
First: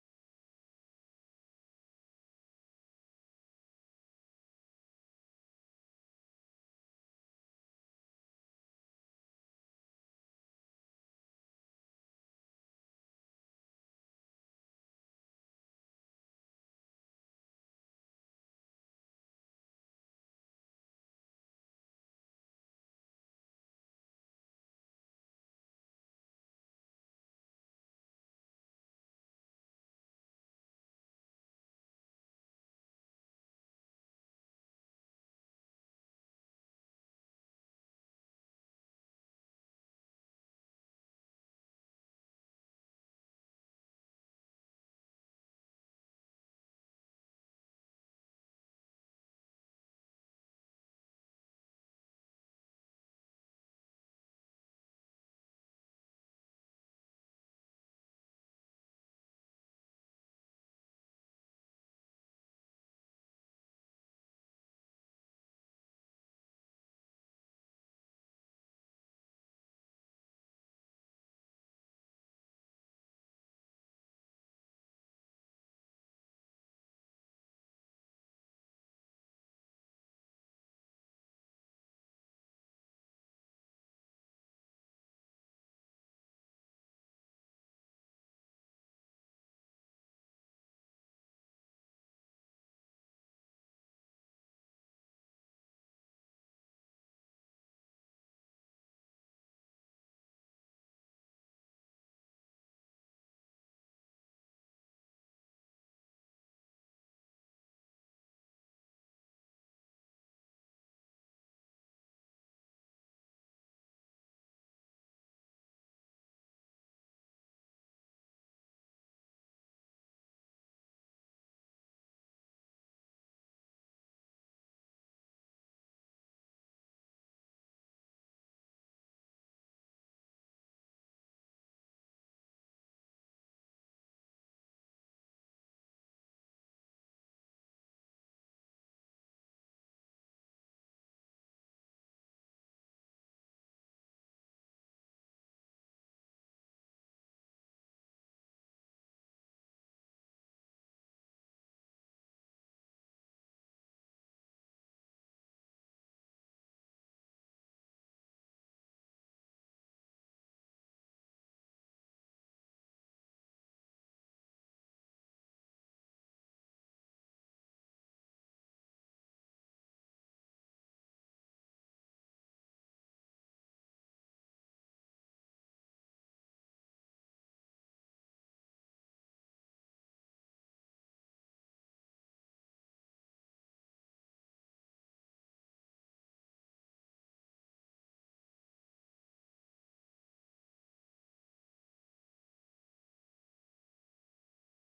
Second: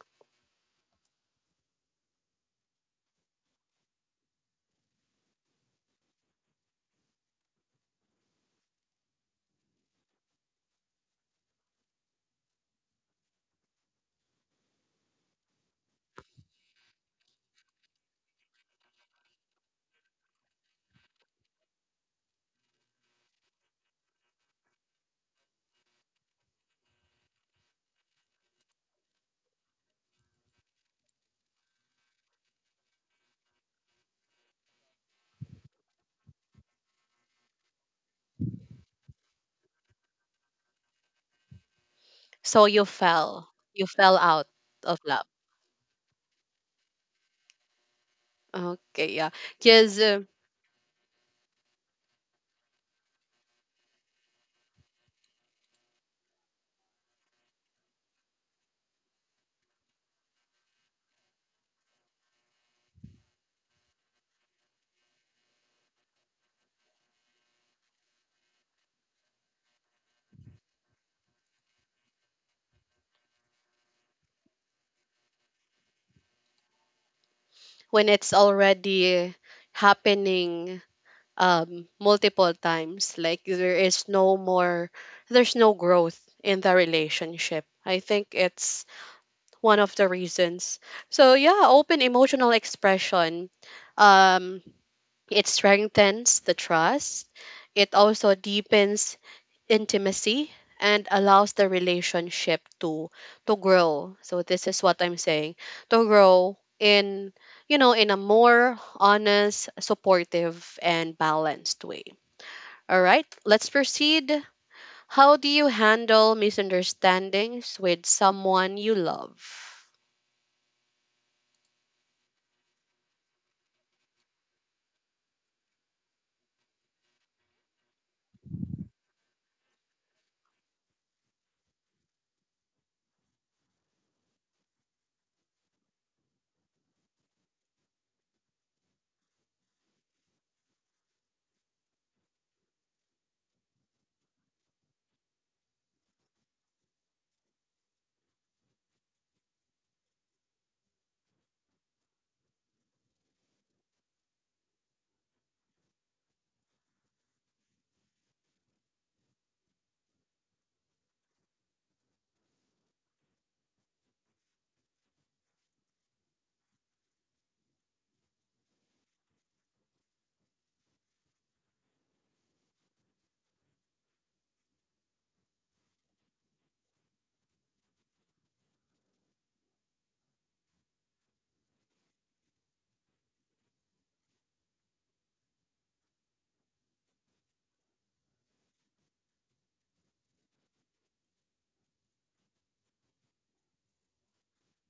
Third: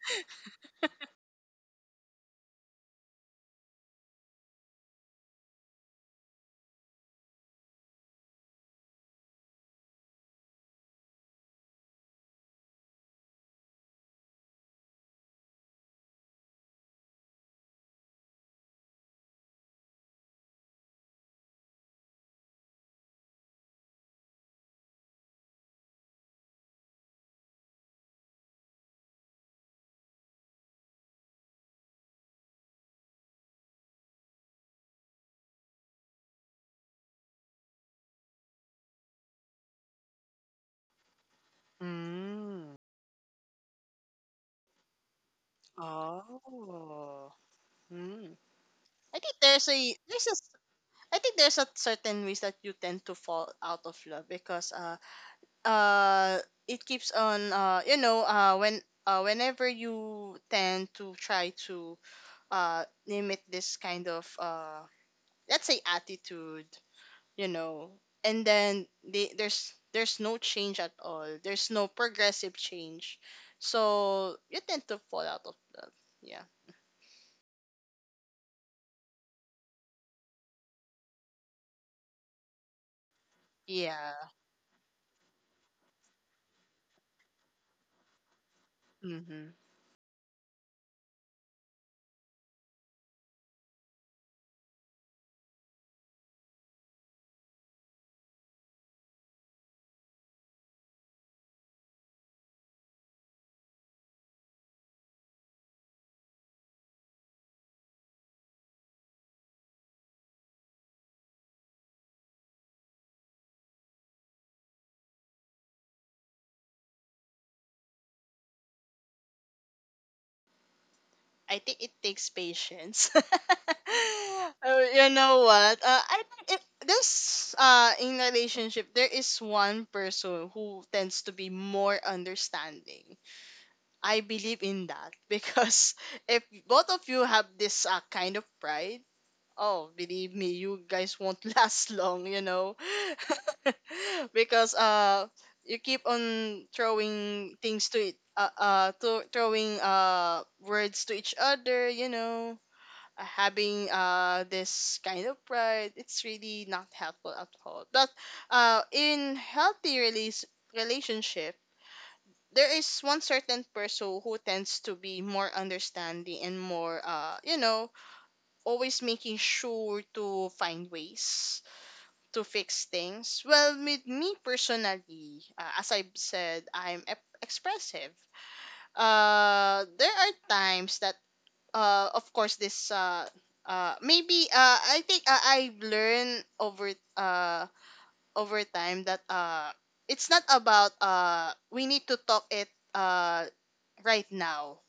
Speaker 1: So
Speaker 2: Mm.
Speaker 1: you fell. You fell out of love.
Speaker 2: Oh. Hmm.
Speaker 1: Okay,
Speaker 2: I
Speaker 1: yeah.
Speaker 2: think there's a
Speaker 1: Because
Speaker 2: there's a s- I think there's a certain ways that you tend to fall out of love, because uh it keeps on, whenever you tend to try to limit this kind of, let's say, attitude, you know, and then there's no change at all, there's no progressive change, so you tend to fall out of love. Yeah.
Speaker 1: When it's already happening multiple times, like there is
Speaker 2: Yeah.
Speaker 1: no more, there's no growth in the relationship. I think it's
Speaker 2: Mm-hmm.
Speaker 1: one of the reasons. So yeah, open emotional expression. Um, it strengthens the trust. It also deepens intimacy and allows the relationship to grow. So this is what I'm saying. To grow in in a more honest, supportive and balanced way. All right, let's proceed. How do you handle misunderstandings with someone you love?
Speaker 2: I think it takes patience. Oh, you know what? I think it, this in relationship there is one person who tends to be more understanding. I believe in that because if both of you have this kind of pride, oh, believe me, you guys won't last long, you know. Because you keep on throwing things to it, to throwing words to each other, you know. Having this kind of pride, it's really not helpful at all. But in healthy release relationship, there is one certain person who tends to be more understanding and more, always making sure to find ways to fix things. Well, with me personally, as I said, I'm expressive. There are times that, of course, this maybe I think I learn over uh over time that it's not about we need to talk it right now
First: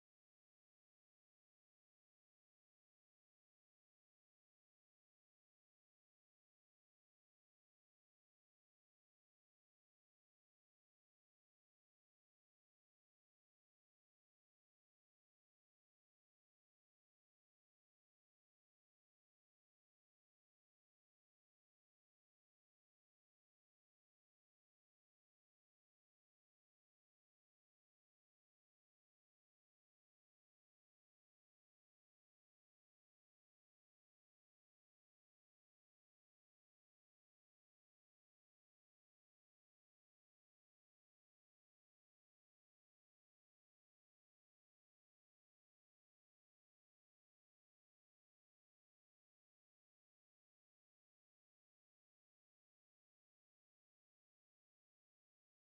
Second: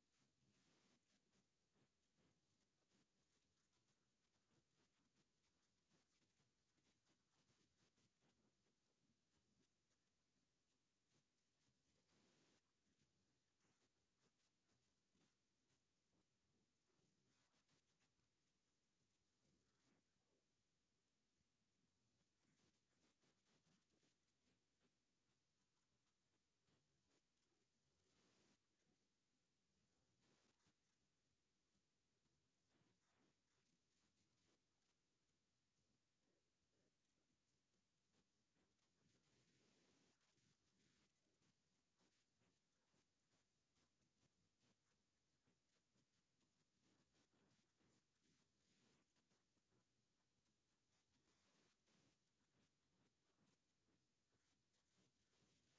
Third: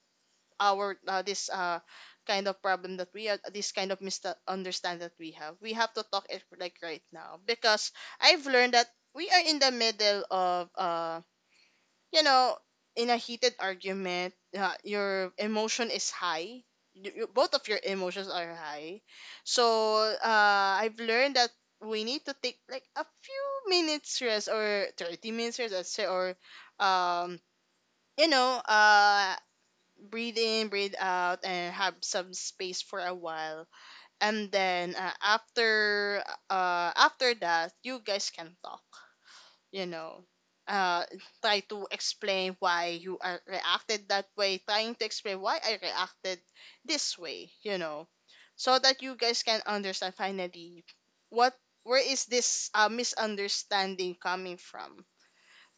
Speaker 2: our this kind of problem that we are this kind of misunderstand that we have to talk it like right now. Because I've learned that we are in the middle of you know in a heated argument, your emotion is high. Both of your emotions are high, so I've learned that we need to take like a few minutes rest, or 30 minutes rest, let's say, or um you know uh breathe in, breathe out, and have some space for a while. And then after that, you guys can talk. You know, uh, try to explain why you are reacted that way. Trying to explain why I reacted this way. You know, so that you guys can understand finally what, where is this misunderstanding coming from.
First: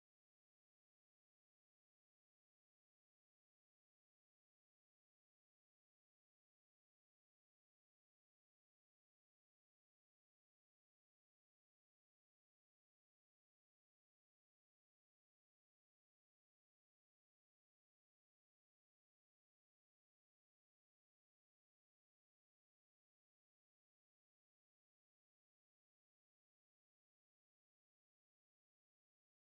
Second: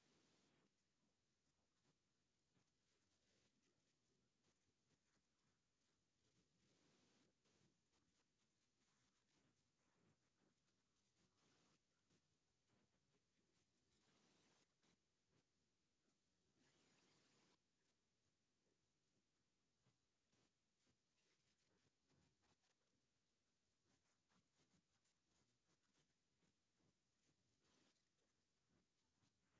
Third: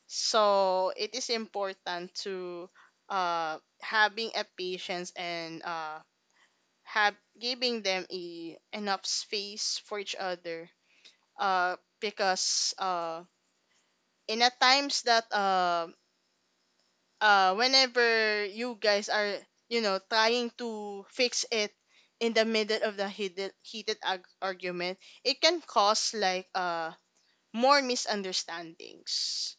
Speaker 2: So it is important to having a patience, and have giving them a, enough space for each other. Because in a times that whenever you guys are, you know, trying to fix it in the middle of the heated argument, it can cause like more misunderstandings.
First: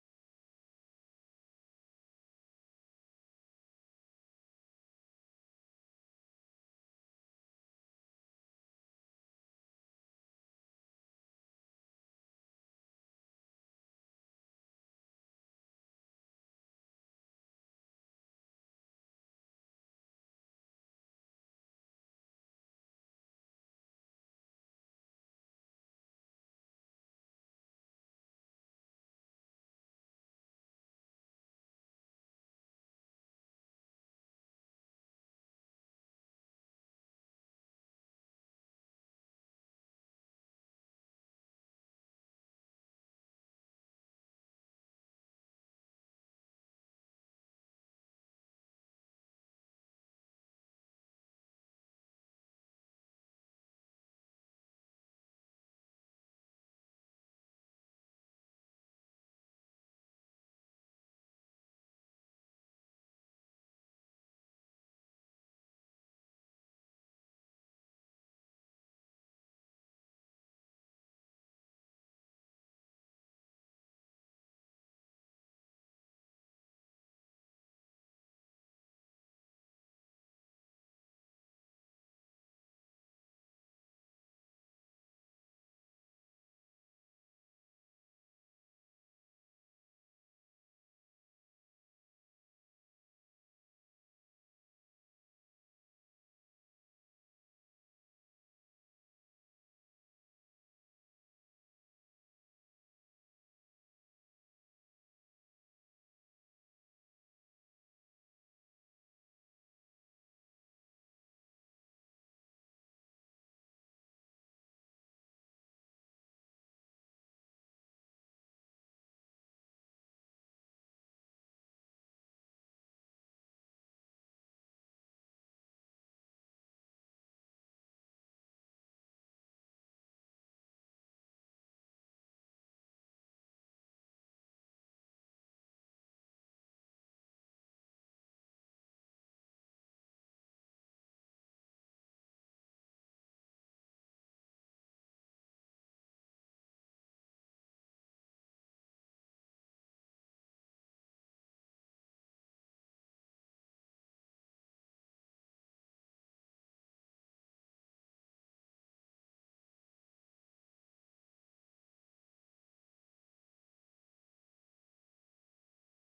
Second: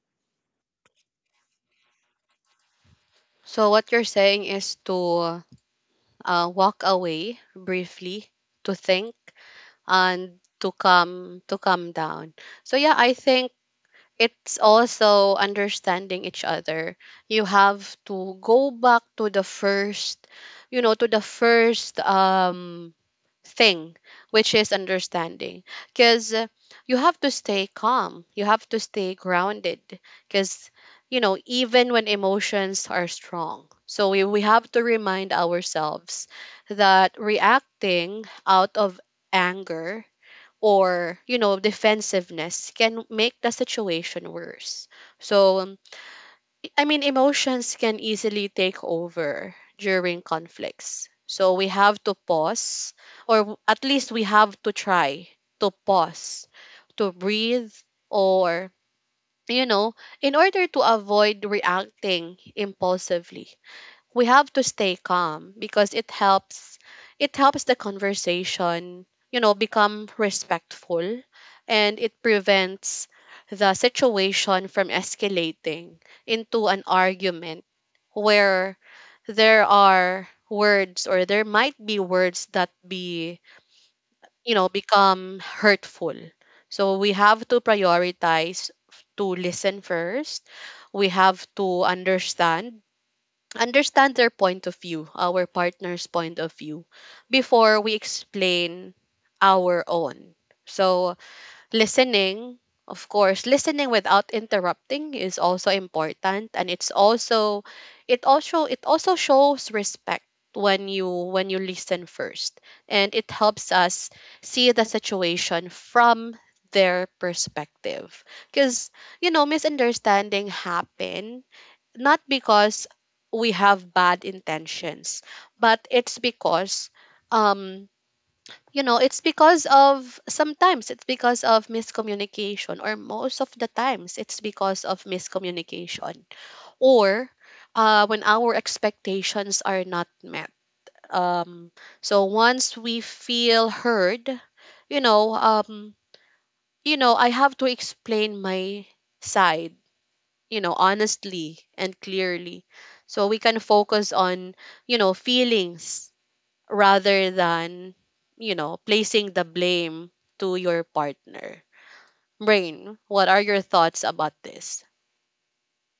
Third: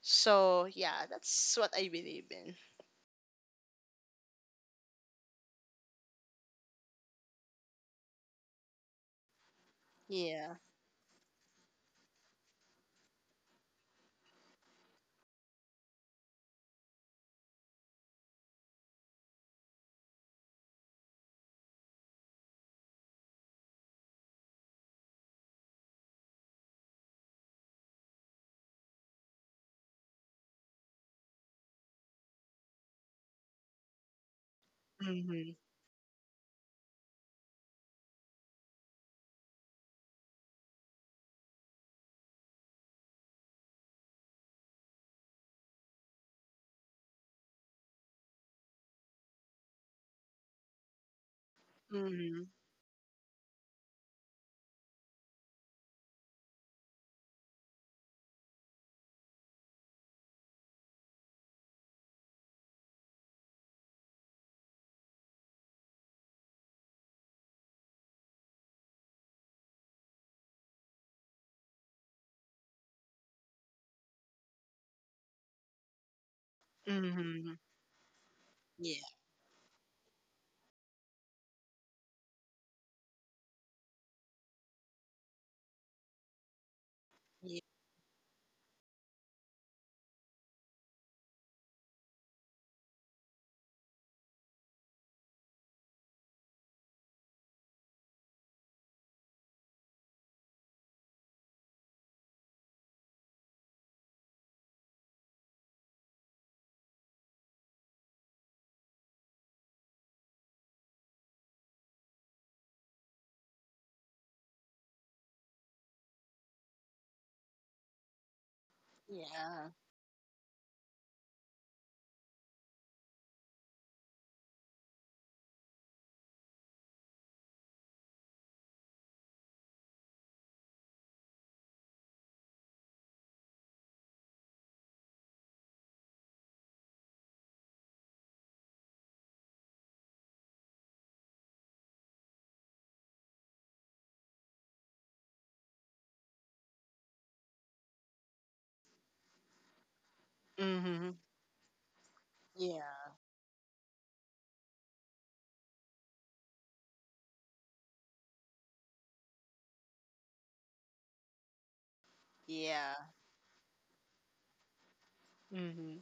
Speaker 2: So yeah, that's what I believe in.
Speaker 1: So what you're saying is to walk away briefly, to think, and
Speaker 2: Yeah.
Speaker 1: to come to calm down. So yeah, I think it's also understanding each other. You have to go back to the first, you know, to the first thing, which is understanding. Because you have to stay calm, you have to stay grounded. Because, you know, even when emotions are strong, so we have to remind
Speaker 2: Mhm.
Speaker 1: ourselves that reacting out of anger or, you know, defensiveness can make the situation worse. So, I mean, emotions can easily take over during conflicts. So we have to
Speaker 2: Mhm.
Speaker 1: pause, or at least we have to try to pause, to breathe, or, you know, in order to avoid reacting impulsively we have to stay calm because it helps the conversation, you know, become respectful, and it prevents the situation from escalating into an
Speaker 2: Mhm.
Speaker 1: argument where
Speaker 2: Yeah.
Speaker 1: there are words, or there might be words that be, you know, become hurtful. So we have to prioritize to listen first. We have to understand their point of view, our partner's point of view, before we explain our own. So, listening, of course, listening without interrupting is also important, and it's also it also shows respect when you listen first, and it helps us see the situation from their perspective, because you know
Speaker 2: Yeah.
Speaker 1: misunderstanding happen not because we have bad intentions, but it's because um you know, it's because of sometimes it's because of miscommunication, or most of the times it's because of miscommunication, or when our expectations are not met. Um so once we feel heard, you know, um you know, I have to explain my side, you know,
Speaker 2: Mhm.
Speaker 1: honestly and clearly.
Speaker 2: Yeah.
Speaker 1: So we can focus on, you know, feelings rather than, you know, placing the blame to your partner.
Speaker 2: Yeah.
Speaker 1: Brain, what are your thoughts about this?
Speaker 2: Mhm.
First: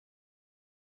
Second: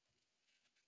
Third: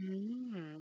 Speaker 2: Mm.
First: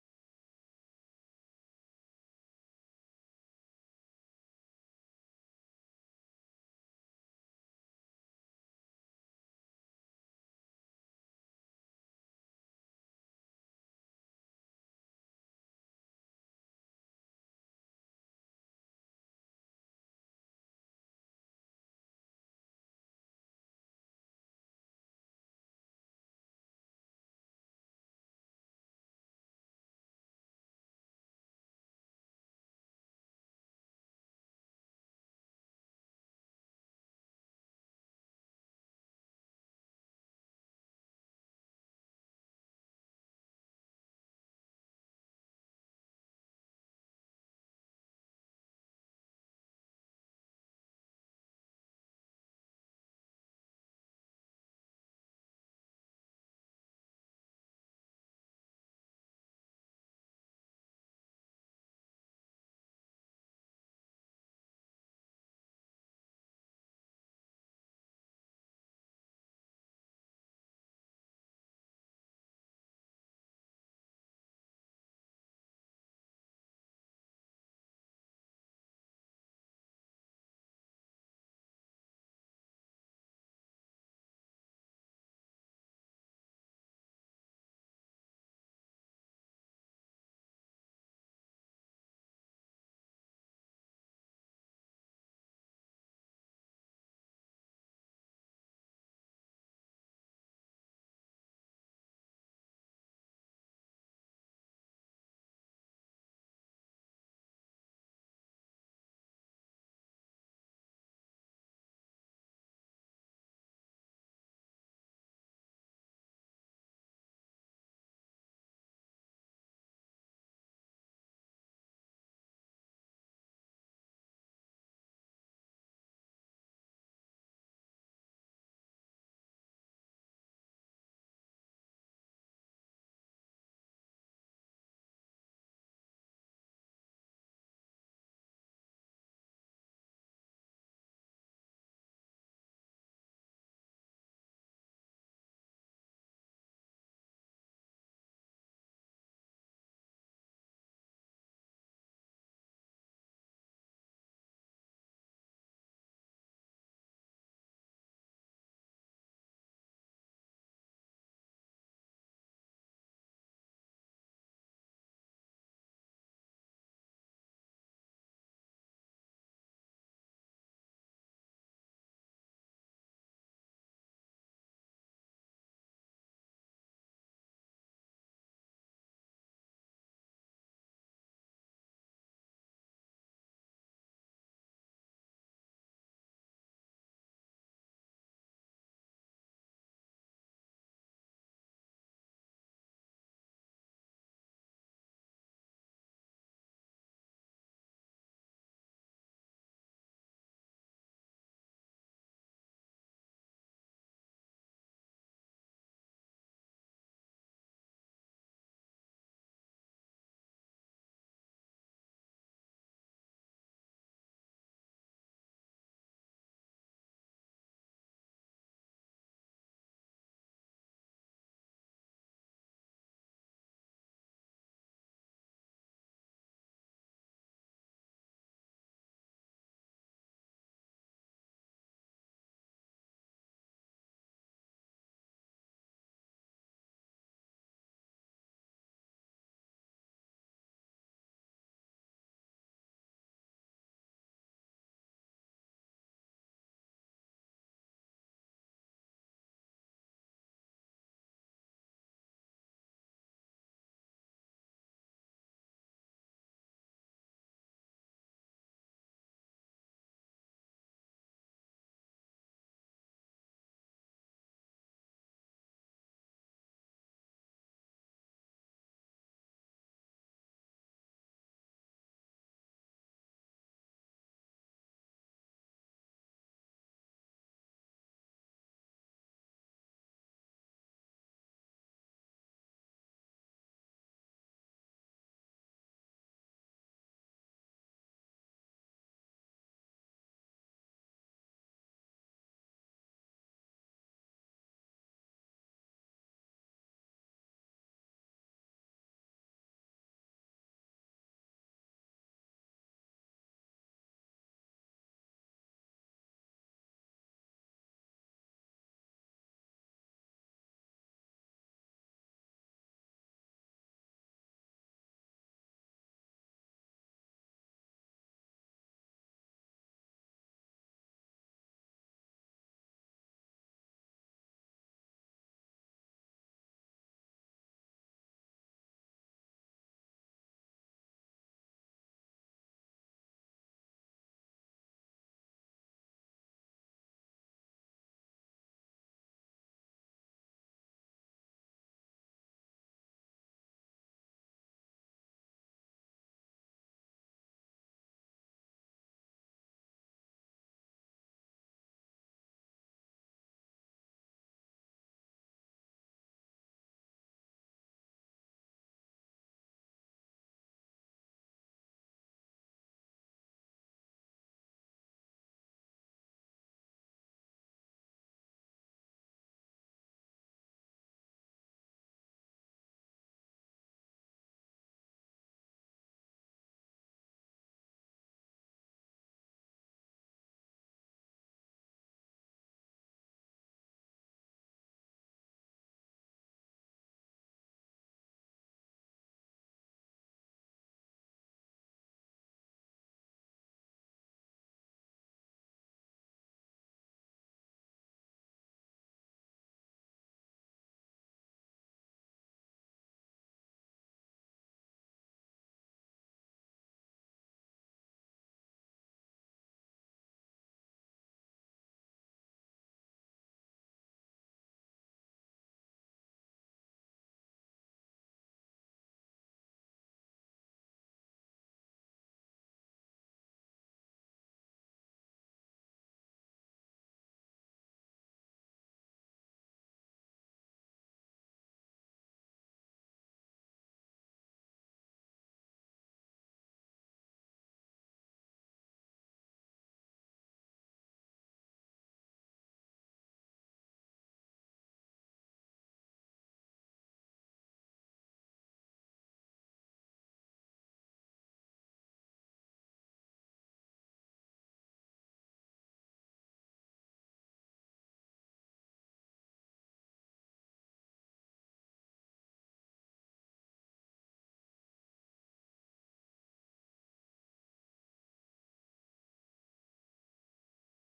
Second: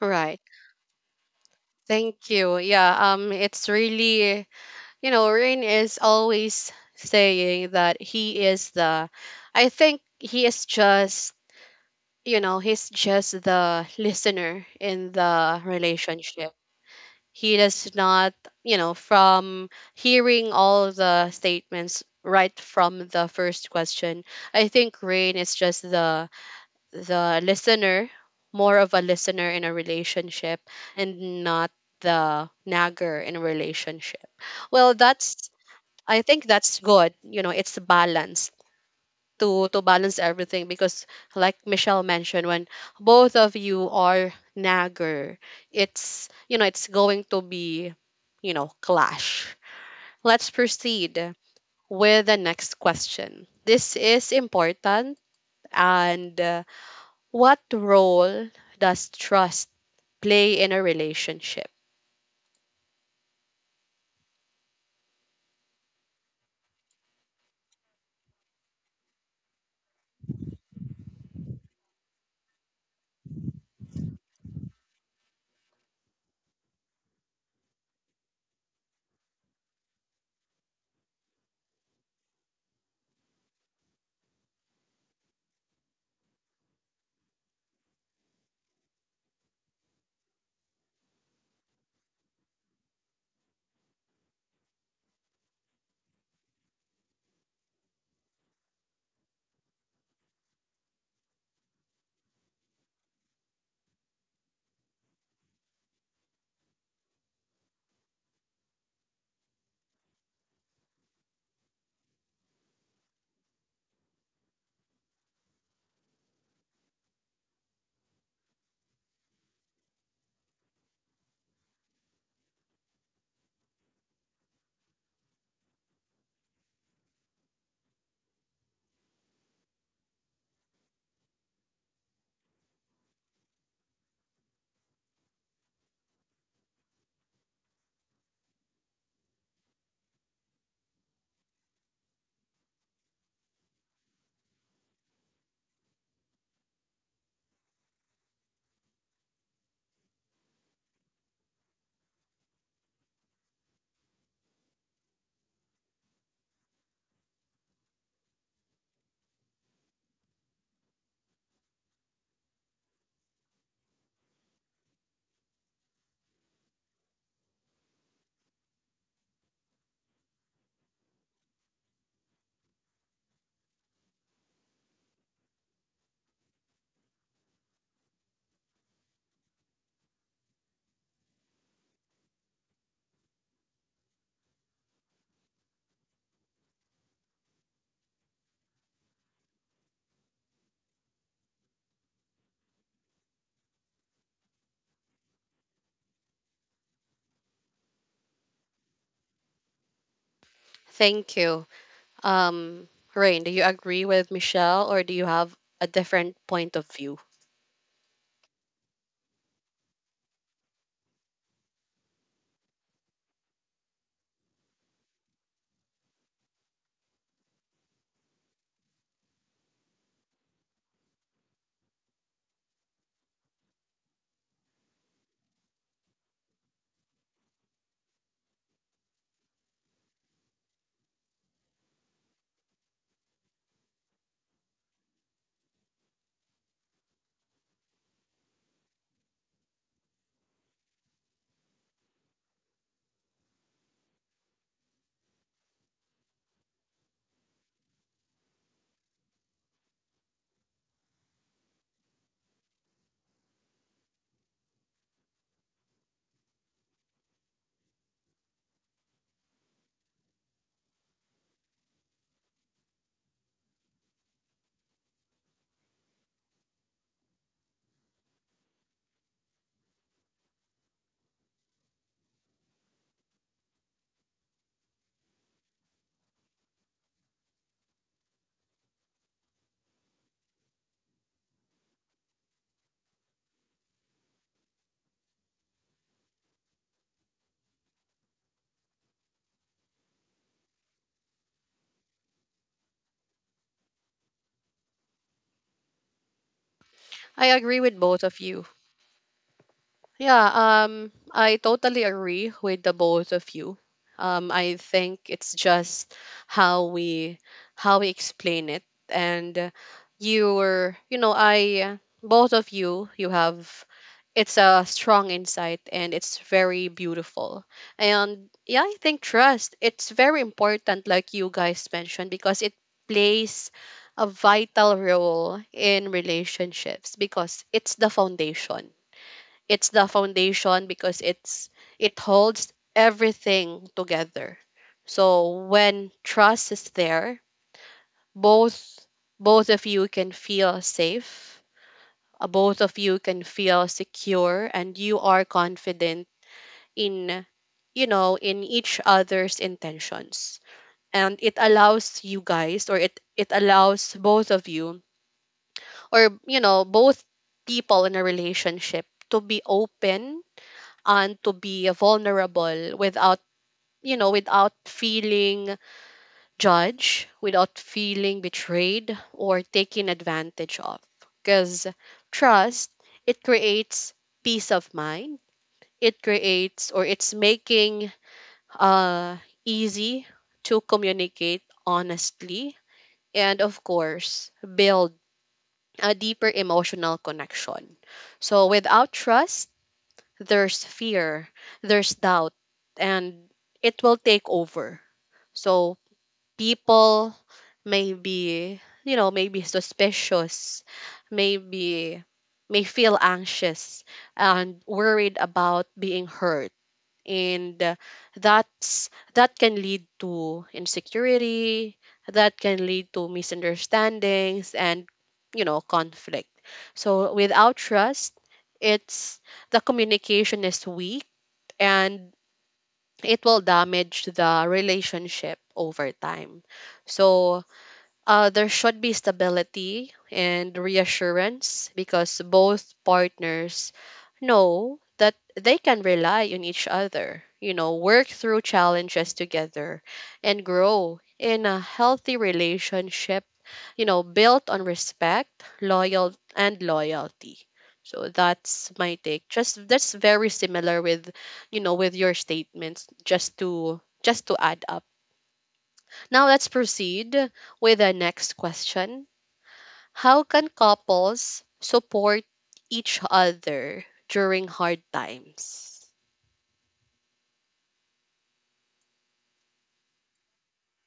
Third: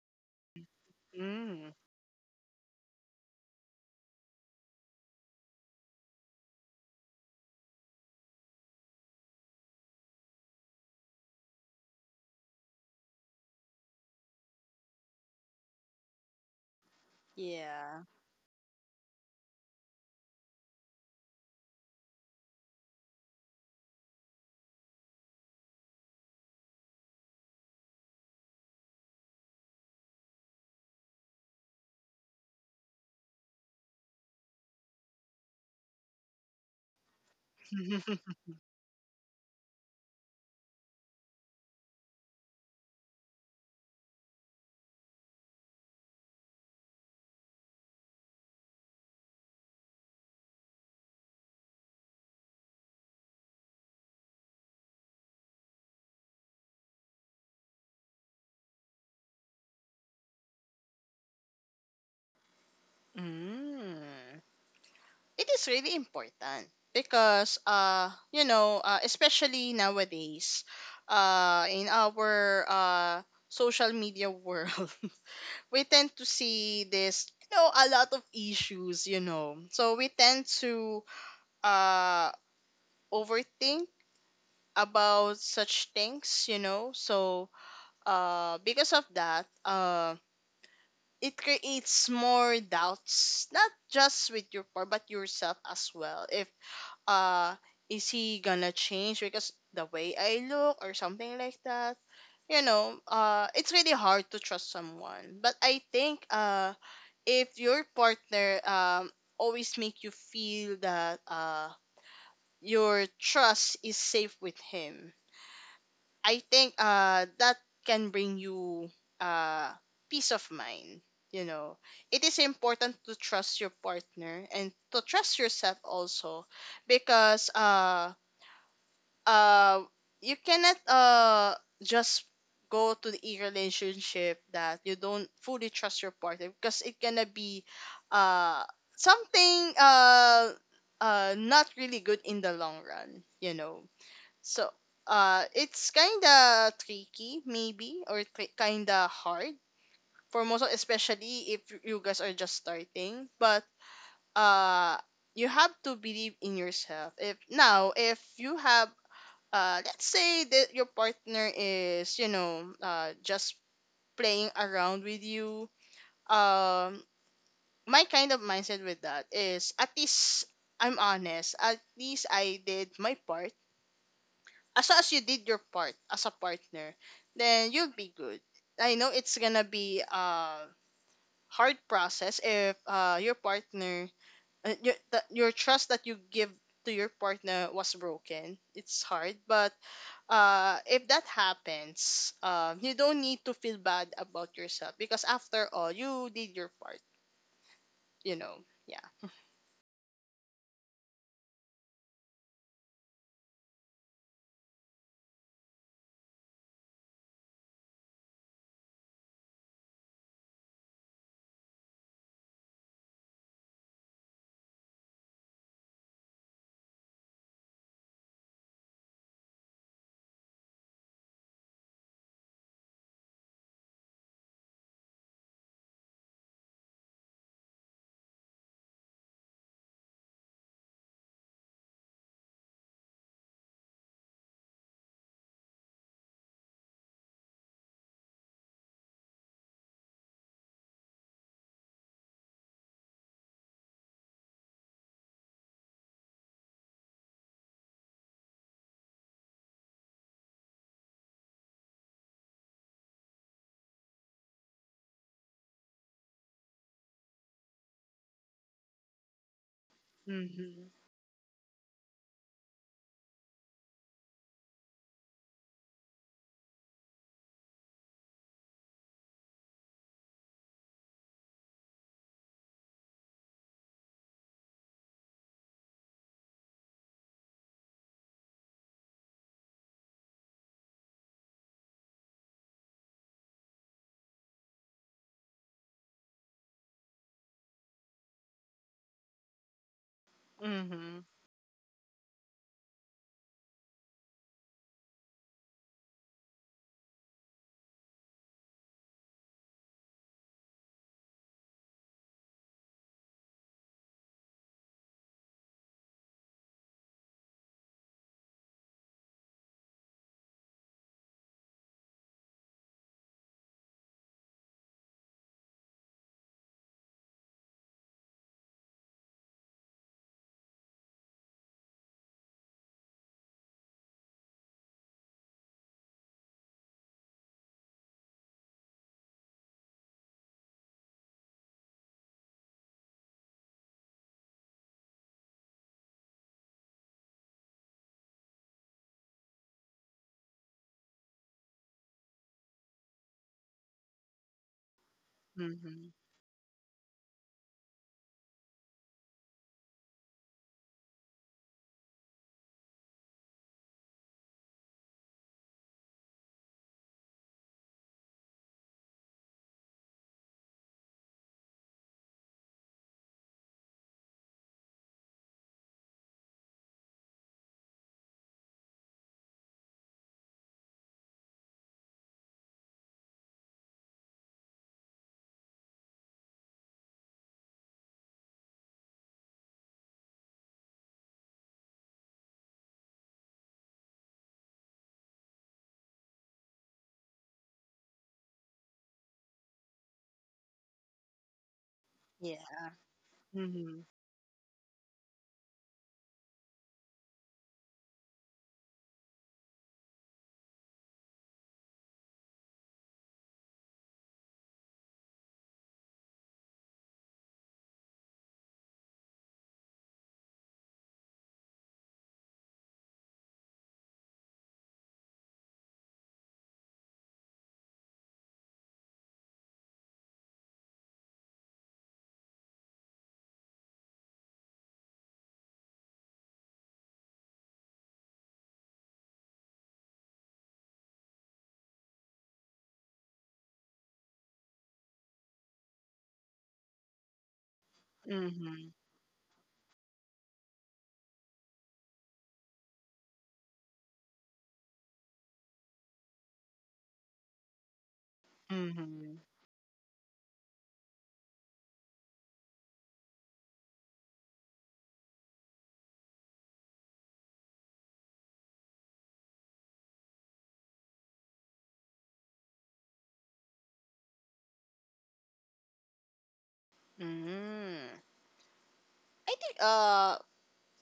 Speaker 1: Right.
Speaker 2: Mm.
Speaker 1: Thank you. Yeah, it's really, you know, Rain is always saying that he is the, I think he is just, you know, he's just the listener in the relationship. He does
Speaker 2: Yeah.
Speaker 1: not, you know, from hearing all the statements right from the first question, I think Rain is just the listener, more of a listener in a relationship, and not the nagger in a relationship. Well, that's, I think that's good. You know, it's balanced to balance everything, because like Michelle mentioned, when both of you are nagger, it's, you know, it's going to be, you know, clash. Let's proceed with the next question. This is important. And what role does trust play in a relationship?
Speaker 2: Mm. It is really important, because especially nowadays in our social media world. We tend to see, this, you know, a lot of issues, you know, so we tend to uh overthink about such things, you know. So, because of that, it creates more doubts, not just with your partner, but yourself as well. If, uh, is he gonna change because the way I look or something like that? You know, it's really hard to trust someone. But I think, if your partner always make you feel that, your trust is safe with him, I think that can bring you uh peace of mind. You know, it is important to trust your partner and to trust yourself also, because uh you cannot just go to the relationship that you don't fully trust your partner, because it gonna be uh something not really good in the long run. You know, so, it's kind of tricky, maybe, or kind of hard for most, of- especially if you guys are just starting. But uh, you have to believe in yourself. If now, if you have, let's say that your partner is, you know, just playing around with you. Um, my kind of mindset with that is: at least I'm honest. At least I did my part. As long as you did your part as a partner, then you'll be good. I know it's gonna be a hard process if your partner, your trust that you give to your partner was broken. It's hard, but if that happens, you don't need to feel bad about yourself, because after all, you did your part. You know, yeah.
Speaker 1: Thank you. um Rain, do you agree with Michelle, or do you have a different point of view?
Speaker 2: Mhm. Mhm.
Speaker 1: I agree with both of you. Yeah, I totally agree with the both of you. I think it's just how we how we explain it, and you were, you know, I both of you, you have, it's a strong insight and it's very beautiful. And yeah, I think trust, it's very important, like you guys mentioned, because it plays a vital role in relationships because it's the foundation because it's, it holds everything together. So when trust is there, both, both of you can feel safe, both of you can feel secure and you are
Speaker 2: Mhm.
Speaker 1: confident in, you know, in each other's intentions, and it allows you guys, or it allows both of you, or you know both people in a relationship to be open and to be vulnerable without, you know, without feeling judged, without feeling betrayed or taken advantage of, because trust, it creates peace of mind. It creates, or it's making uh easy to communicate honestly, and of course build a deeper emotional connection. So without trust, there's fear, there's doubt,
Speaker 2: Yeah.
Speaker 1: and it
Speaker 2: Mhm.
Speaker 1: will take over. So people may be, you know, maybe suspicious, maybe may feel anxious and worried about being hurt. And that's that can lead to insecurity, that can lead to misunderstandings and, you know, conflict. So without trust, it's, the communication is weak, and it will damage the relationship over time. So there should be stability and reassurance because both partners know that they can rely on each other, you know, work through
Speaker 2: Mhm.
Speaker 1: challenges together and grow in a healthy relationship, you know, built on respect, loyal and loyalty. So that's my
Speaker 2: Mhm.
Speaker 1: take. Just that's very similar with, you know, with your statements, just to add up. Now let's proceed with the next question. How can couples support each other during hard times?
Speaker 2: Mhm. I think uh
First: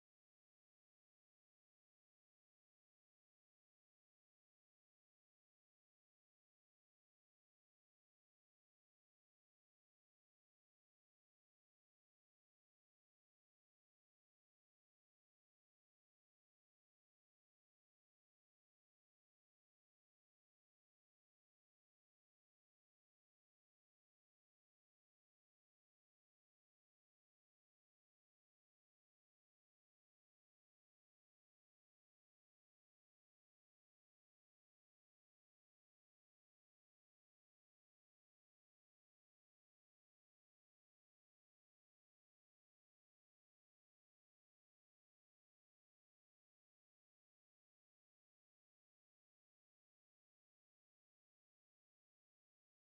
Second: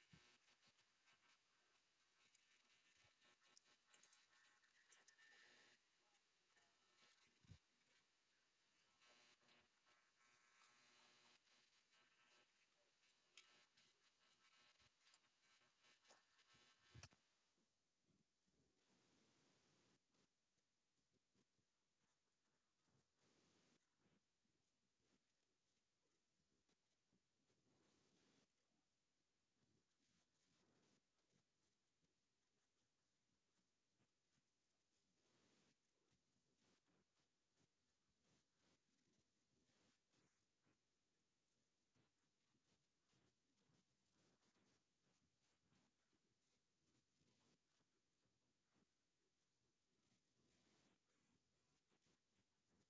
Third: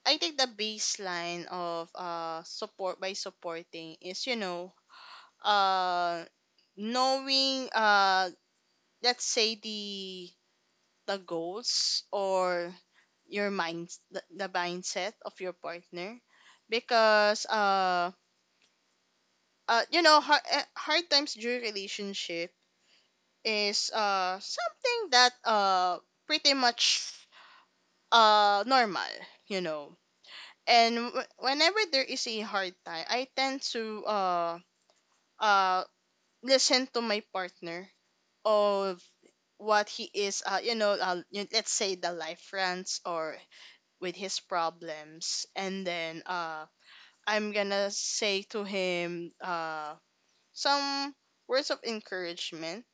Speaker 2: I think the baseline of support, by supporting, is, you know, uh knowing let's say the goals or the mindset of your partner. Because you know, hard times during relationship is something that pretty much normal, you know. And whenever there is a hard time, I tend to uh listen to my partner, of what he is, you know, let's say the life friends or with his problems, and then I'm gonna say to him some words of encouragement.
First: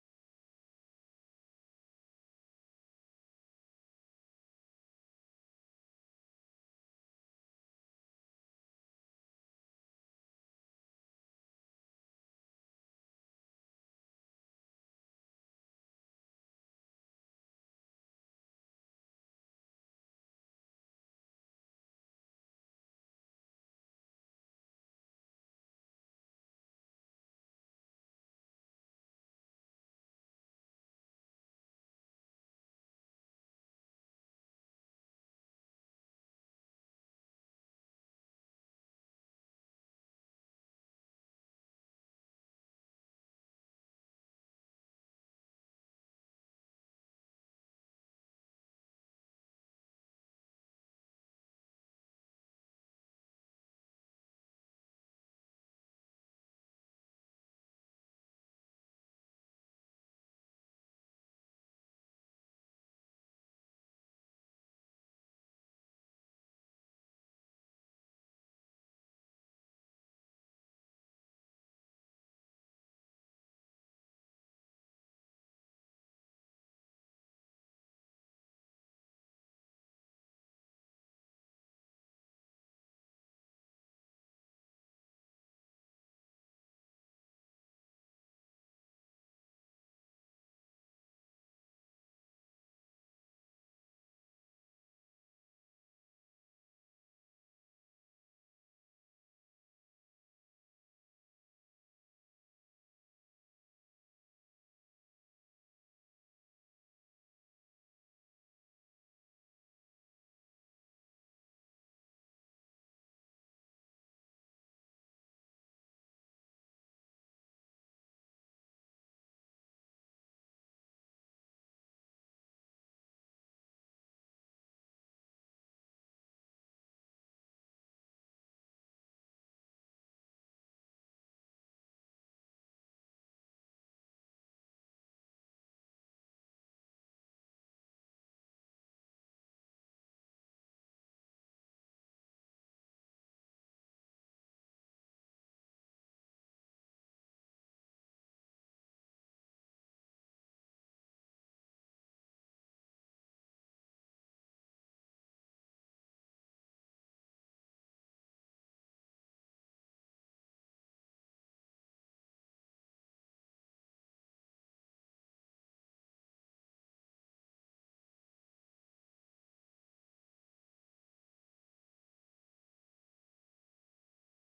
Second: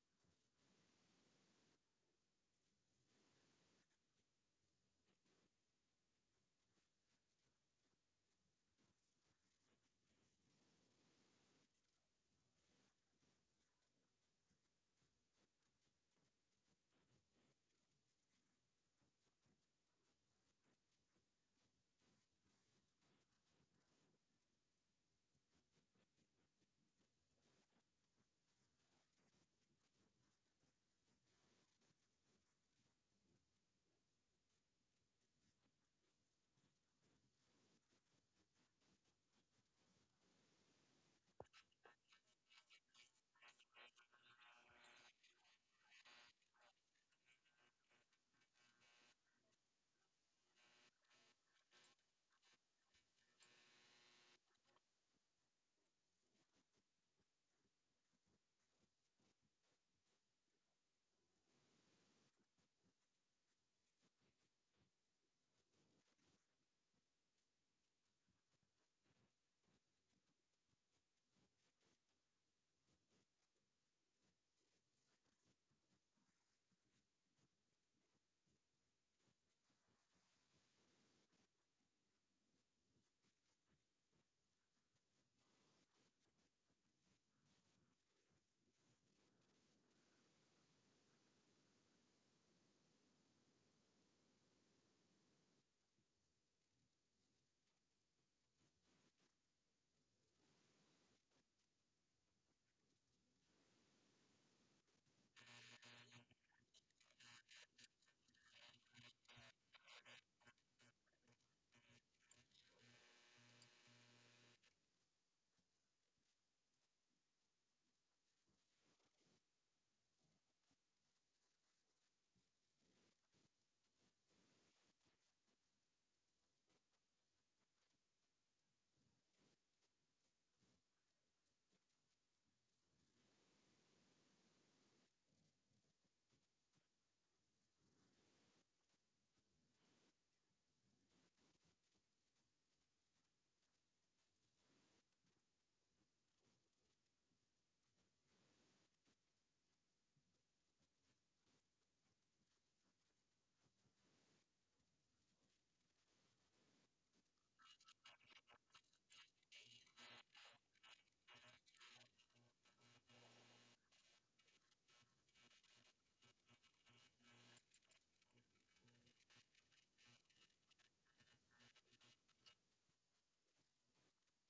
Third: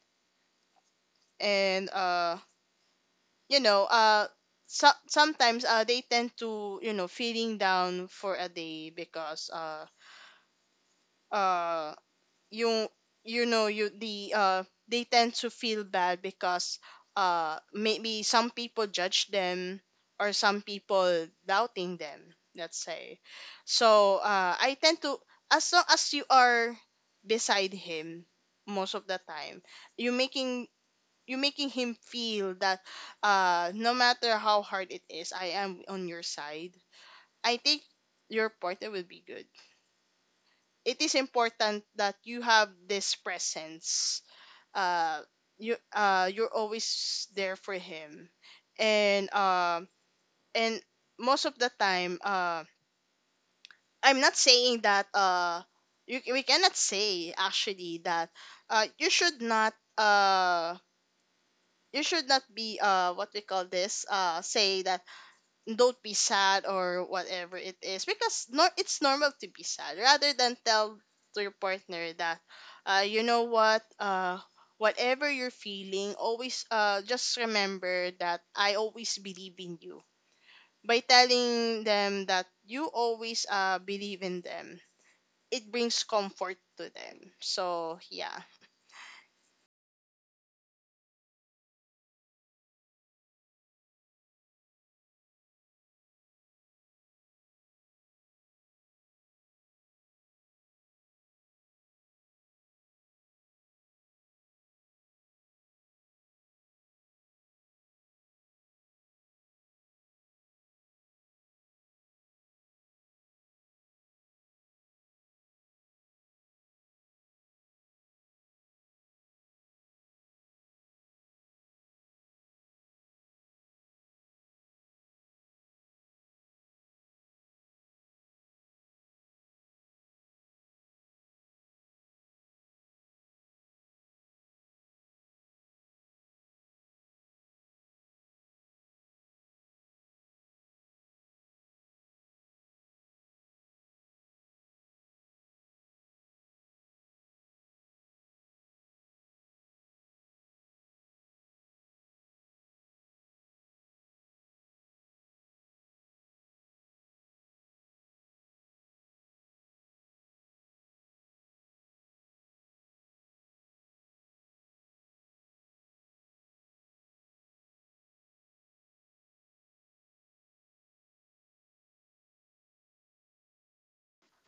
Speaker 2: And you know uh so- sometimes they tend to, you know, feeling down for a day because uh you you know you the they tend to feel bad because maybe some people judge them or some people doubting them, let's say. So I tend to, as long as you are beside him most of the time, you making you making him feel that no matter how hard it is, I am on your side. I think your partner will be good. It is important that you have this presence, uh you, you're always there for him. And and most of the time, I'm not saying that we cannot say actually that you should not you should not be, what we call this, say that don't be sad or whatever it is, because nor it's normal to be sad. Rather than tell to your partner that you know what, whatever you're feeling, always just remember that I always believe in you. By telling them that you always, believe in them, it brings comfort to them. So yeah.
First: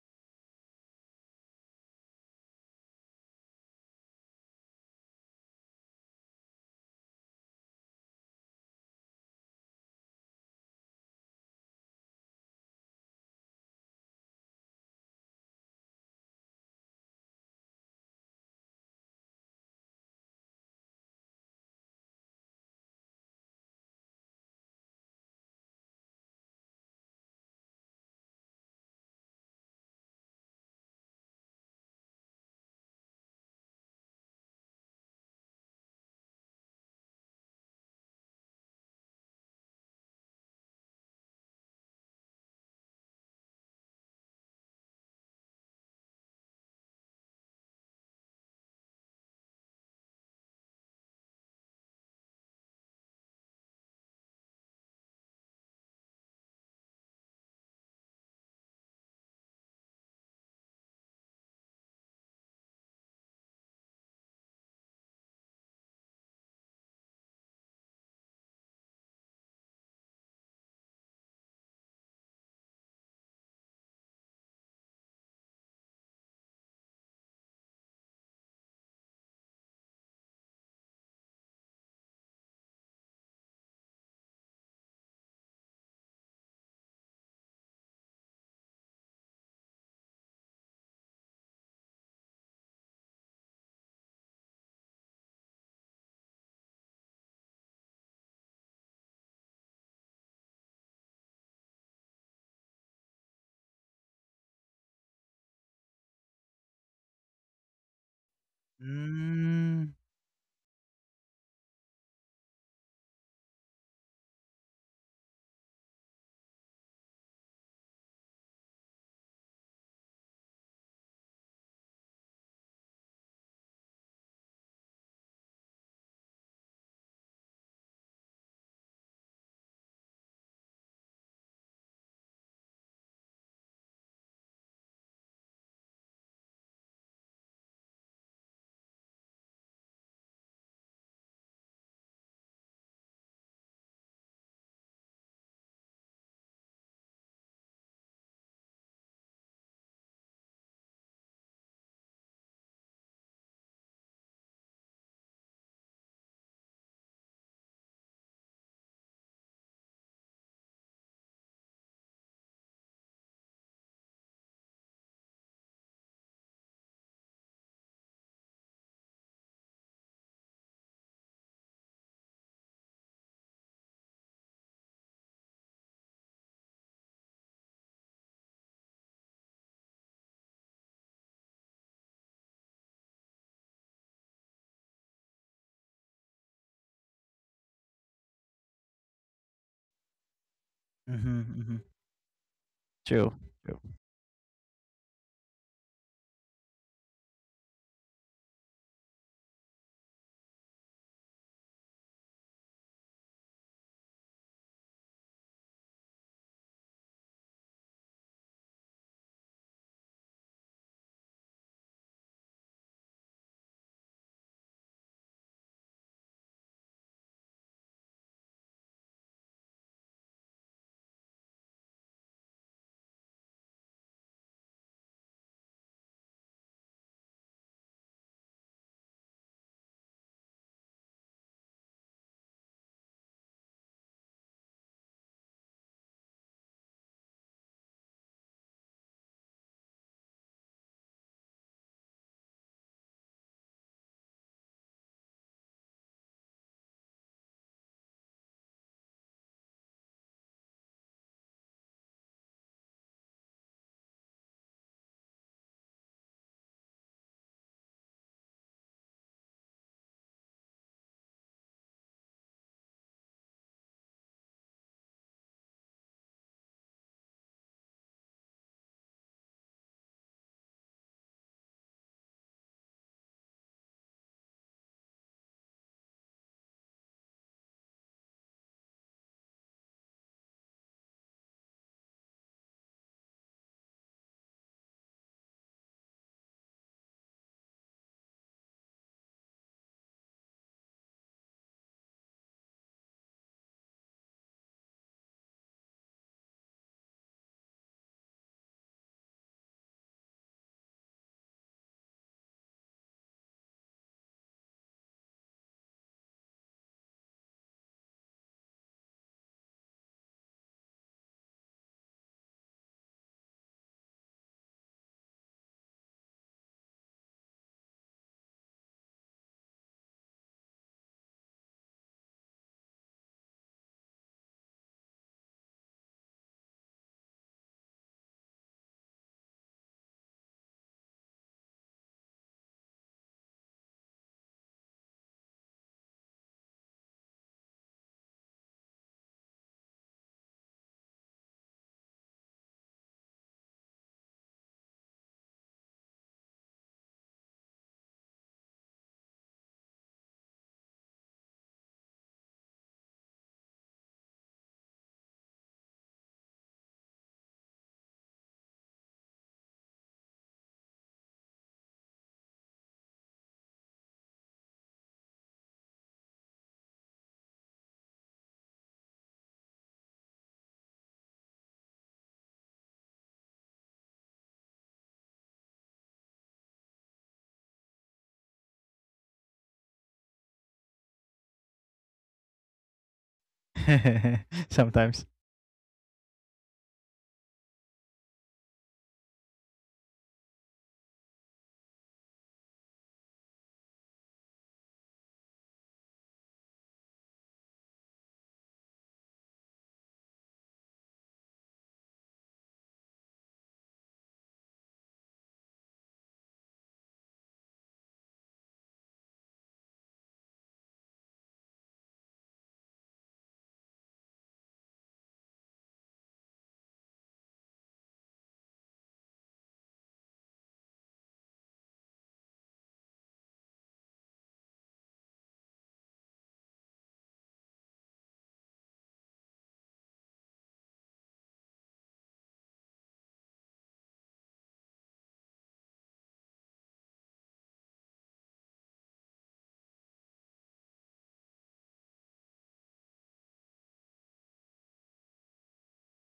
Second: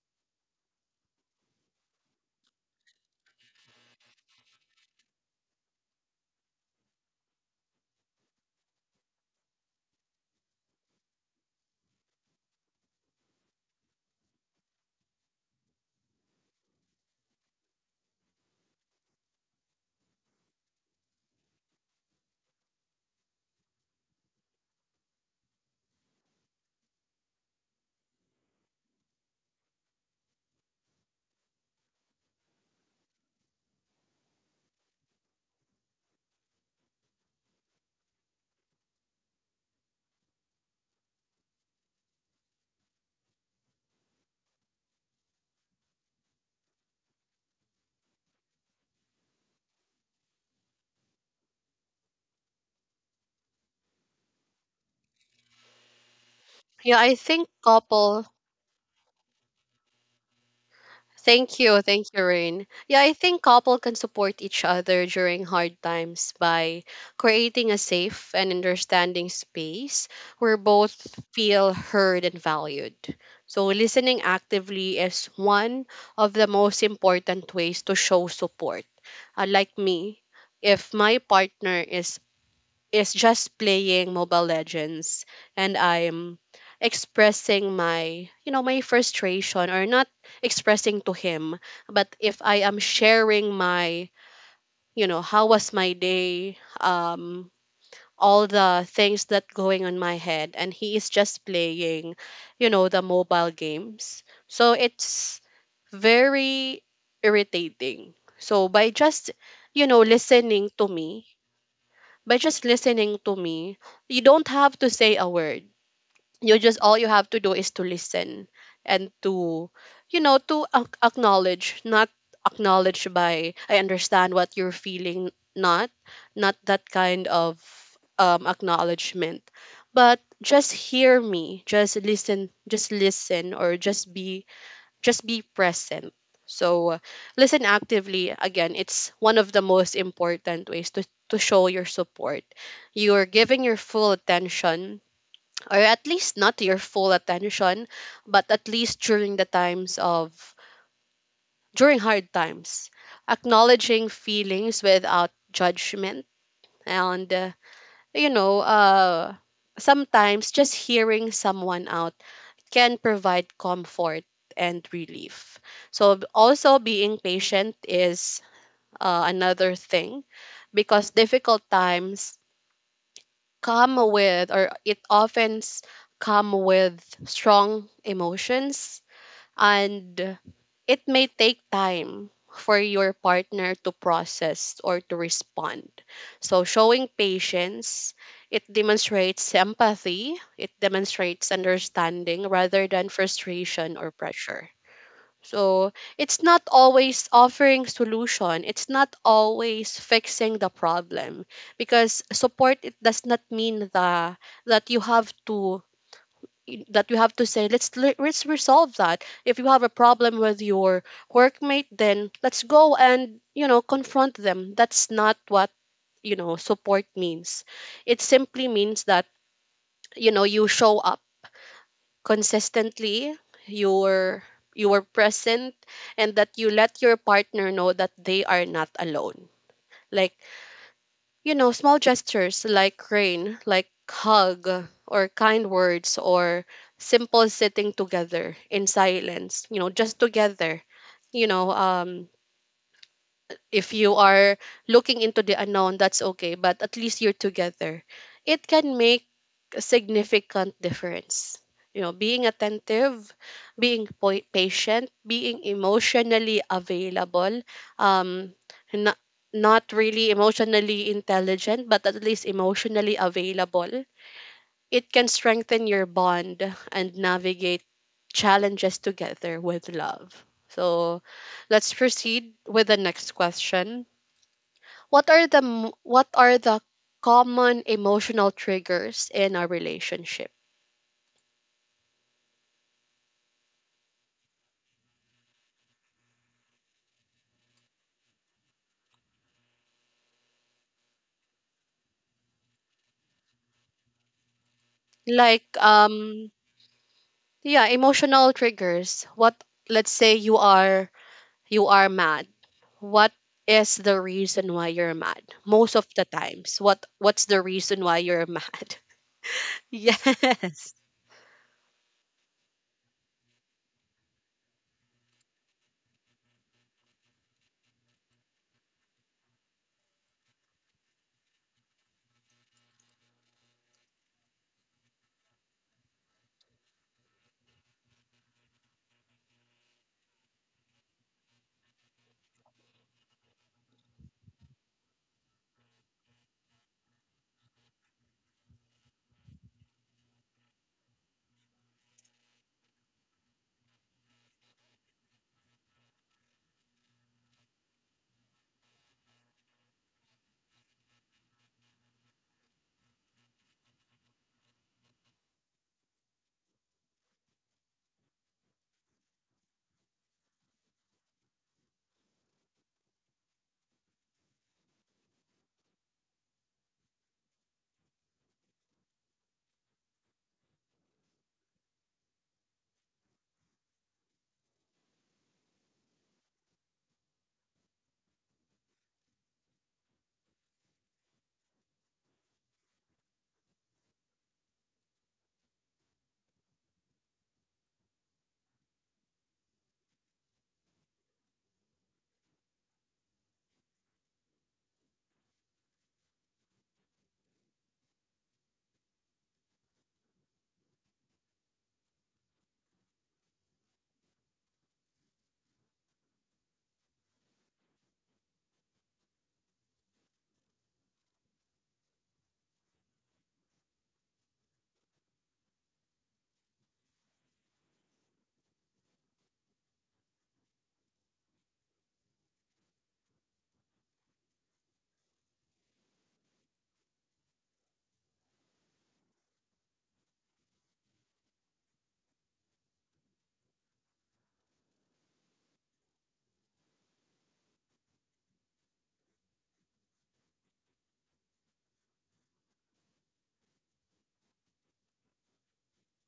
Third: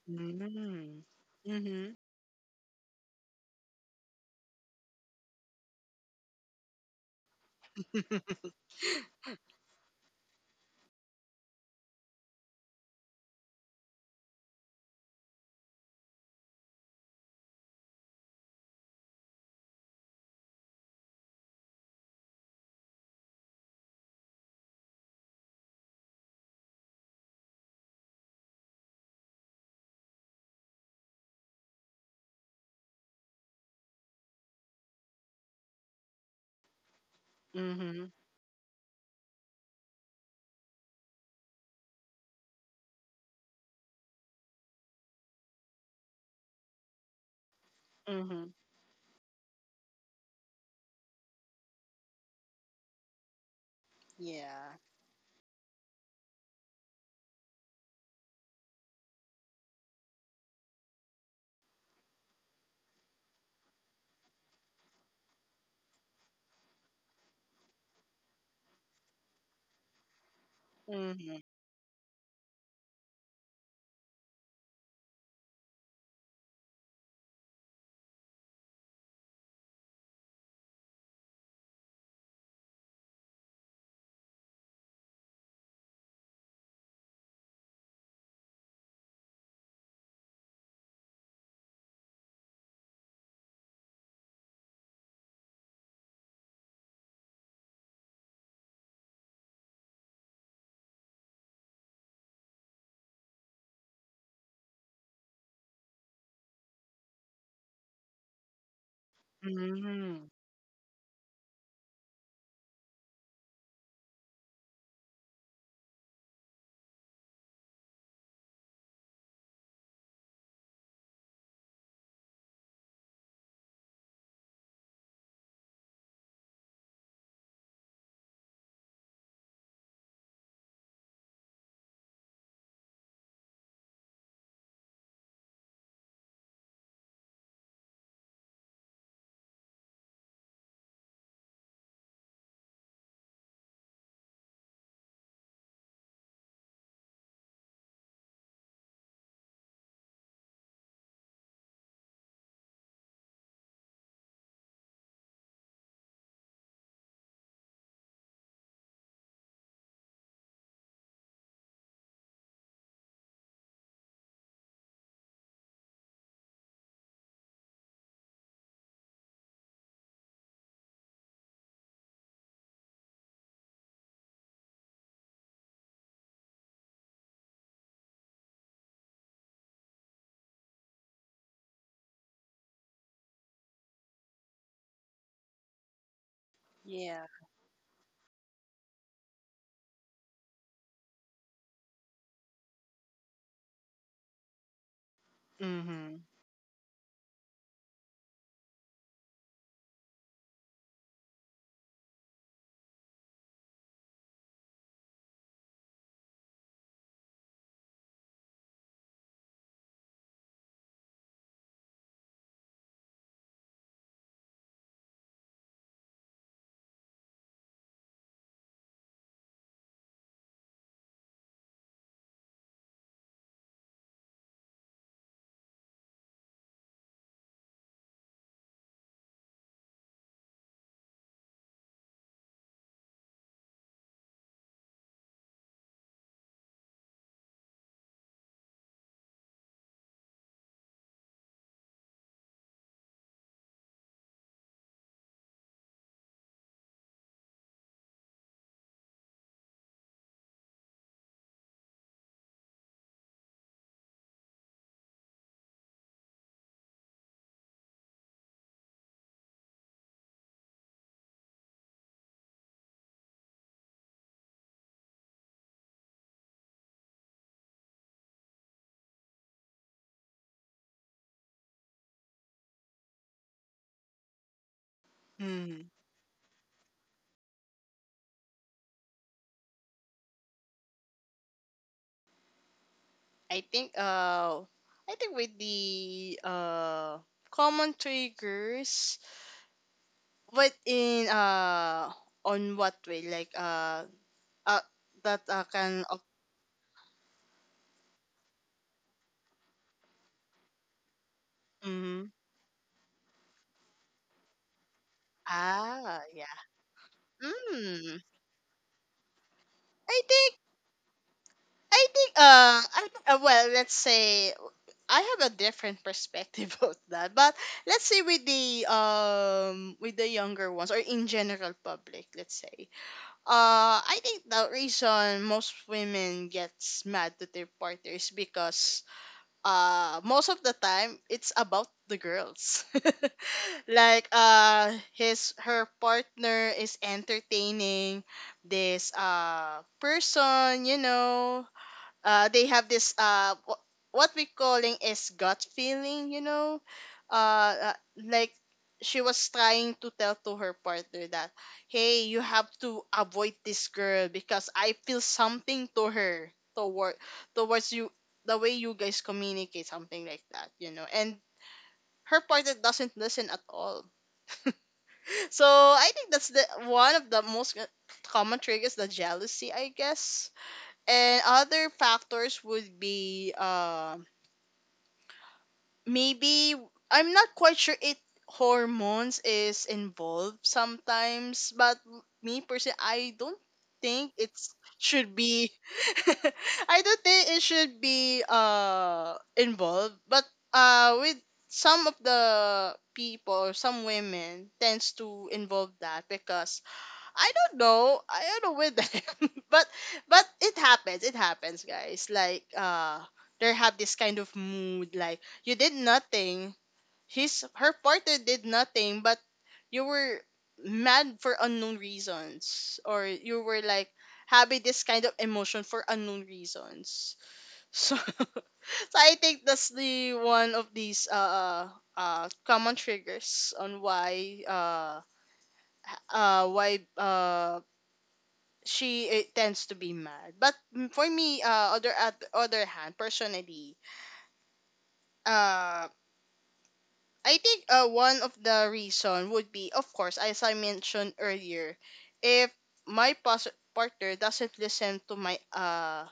Speaker 2: Mm. Mhm. Mhm. Mhm. Yeah.
Speaker 1: Yeah, I think couple, thank you, Rain. Yeah, I think couple can support each other during hard times by creating a safe and understanding space where both
Speaker 2: Mhm.
Speaker 1: feel heard and valued. So listening actively is one of the most important ways to show support, like me, if my partner is just playing Mobile Legends and I'm expressing my, you know, my frustration, or not expressing to him, but if I am sharing my, you know, how was my day, all the things that going on my head, and he is just playing, you know, the mobile games, so it's very irritating. So by just, you
Speaker 3: Mm.
Speaker 1: know,
Speaker 2: Mhm.
Speaker 1: listening to me, by just listening to me, you don't have to say a word. You just all you have to do is to listen and to, you know, to acknowledge, not acknowledge by I understand what you're feeling, not not that kind of acknowledgement. But just hear me, just listen, just listen, or just be present. So listen actively. Again, it's one of the most important ways to show your support. You're giving your full attention, or at least not your full attention, but at least during the times of, during hard times, acknowledging feelings without judgment. And, you know, sometimes just hearing someone out can provide comfort and relief. So also being patient is another thing, because difficult times come with, or it often come with strong emotions, and it may take time for your partner to process or to respond. So showing
Speaker 2: Yeah.
Speaker 1: patience, it demonstrates empathy, it demonstrates
Speaker 3: Mhm, mhm.
Speaker 1: understanding rather than
Speaker 3: True, true.
Speaker 1: frustration or pressure. So
Speaker 2: Mhm.
Speaker 1: it's not always offering solution. It's not always fixing the problem, because support, it does not mean the that you have to that you have to say let's let's resolve that. If you have a problem with your workmate, then let's go and, you know, confront them. That's not what, you know, support means. It simply means that, you know, you show up consistently, you're, you are present, and that you let your partner know that they are not alone. Like, you know, small gestures like Rain, like hug, or kind words, or simple sitting together in silence, you know, just together, you know um if you are looking into the unknown, that's okay, but at least you're together, it can make a significant difference. You know, being attentive, being patient, being emotionally available, um, not, not really emotionally intelligent, but at least emotionally available. It can strengthen your bond and navigate challenges together with love. So, let's proceed with the next question. What are the
Speaker 2: Hmm.
Speaker 1: what are the common emotional triggers in a relationship?
Speaker 2: I think with the common triggers, but in on what way, like uh that
Speaker 1: Like
Speaker 2: can of.
Speaker 1: yeah, emotional triggers, what, let's say you are
Speaker 2: Mm,
Speaker 1: mad, what is the reason why you're mad? Most of
Speaker 2: ah,
Speaker 1: the
Speaker 2: yeah.
Speaker 1: times, what's the reason
Speaker 2: Hmm.
Speaker 1: why you're mad?
Speaker 2: I think
Speaker 1: Yes.
Speaker 2: I think, well, let's say I have a different perspective of that, but let's say with the younger ones or in general public, let's say, I think the reason most women gets mad to their partners, because most of the time it's about the girls. Like his her partner is entertaining this person, you know, they have this what we calling is gut feeling, you know. uh uh, like, she was trying to tell to her partner that, hey, you have to avoid this girl because I feel something to her towards you, the way you guys communicate something like that, you know. And her partner doesn't listen at all. So I think that's the one of the most common triggers, the jealousy, I guess. And other factors would be, maybe, I'm not quite sure if hormones is involved sometimes, but me personally, I don't think it
Speaker 3: Sometimes.
Speaker 2: should be. I don't think it should be involved, but with some of the people or some women tends to involve that, because I don't know. I don't know with them, but it happens. It happens, guys. They have this kind of mood. Like, you did nothing. His her partner did nothing, but you were mad for unknown reasons, or you were like having this kind of emotion for unknown reasons. So, so I think that's the one of these common triggers on why she, it tends to be mad. But mm, for me, other at the other hand, personally, uh, I think one of the reason would be, of course, as I mentioned earlier, if my partner doesn't listen to my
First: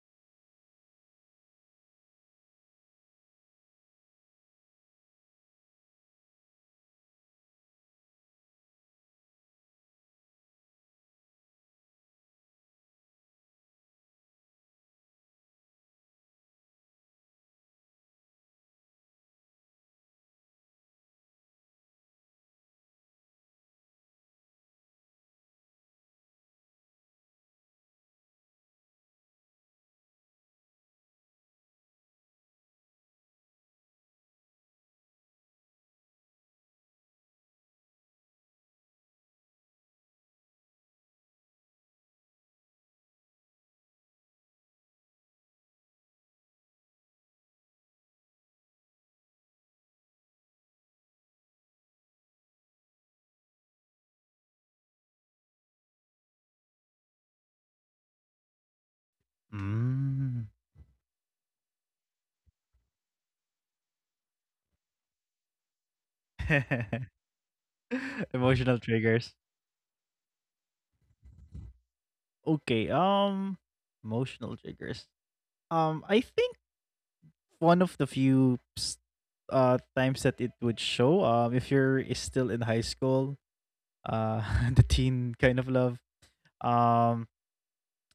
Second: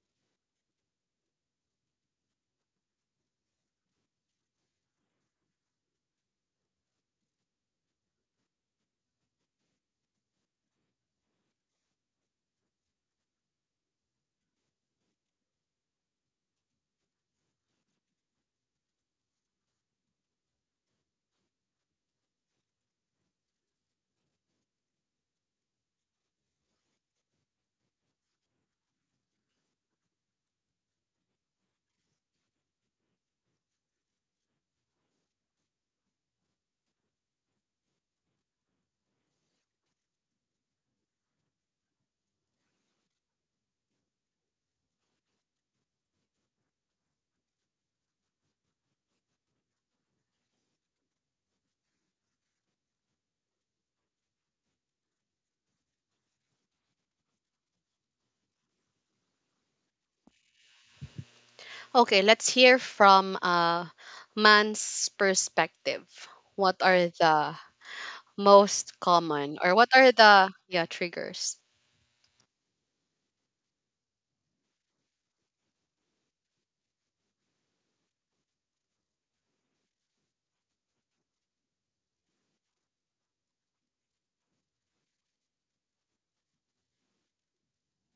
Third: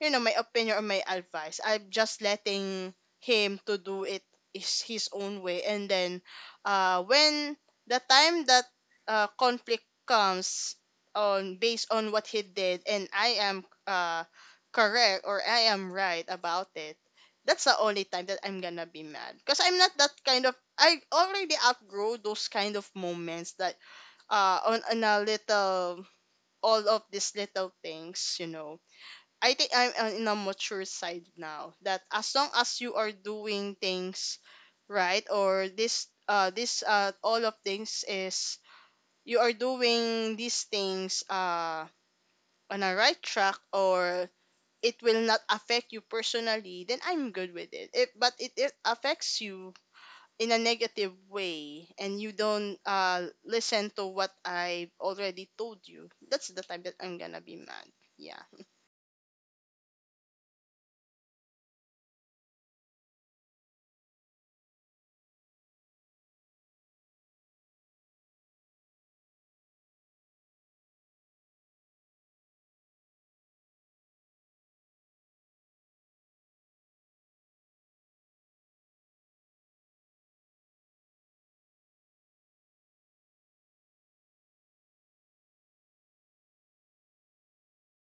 Speaker 2: you know, my opinion or my advice, I'm just letting him to do it is his own way. And then when the time that conflict comes on based on what he did, and I am correct, or I am right about it, that's the only time that I'm gonna be mad. Because I'm not that kind of, I already outgrow those kind of moments that on a little, all of these little things, you know. I think I'm in a mature side now, that as long as you are doing things right, or this all of things is you are doing these things on a right track, or it will not affect you personally, then I'm good with it. If but it affects you in a negative way, and you don't listen to what I already told you, that's the time that I'm gonna be mad. Yeah.
Speaker 3: Mm.
Speaker 1: Okay, let's hear from a man's perspective. What are the
Speaker 3: Emotional
Speaker 1: most
Speaker 3: triggers.
Speaker 1: common, or what are the, yeah, triggers?
Speaker 3: Okay, emotional triggers. I think one of the few times that it would show if you're is still in high school, uh the teen kind of love. Um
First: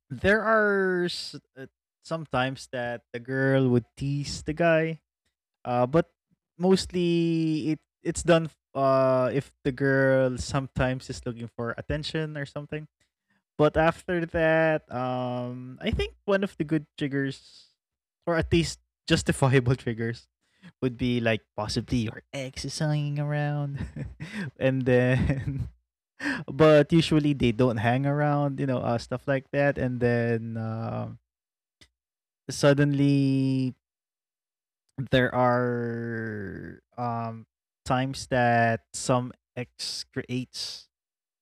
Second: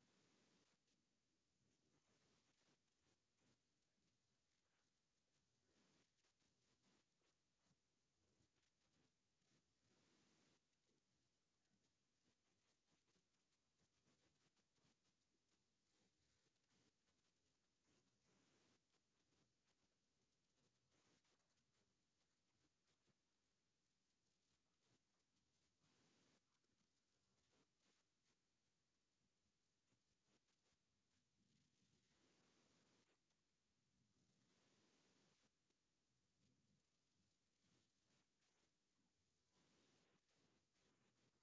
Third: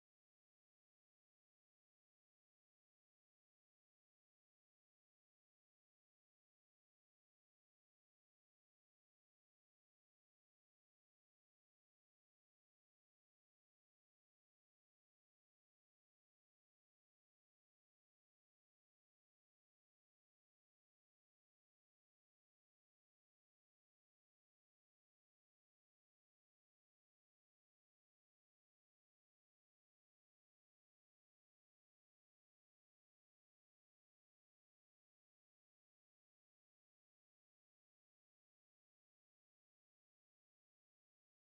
Speaker 3: there are sometimes that the girl would tease the guy. But mostly it's done if the girl sometimes is looking for attention or something. But after that, I think one of the good triggers, or at least justifiable triggers, would be like possibly you're hanging around and then but usually they don't hang around, stuff like that, and then suddenly there are times that some X creates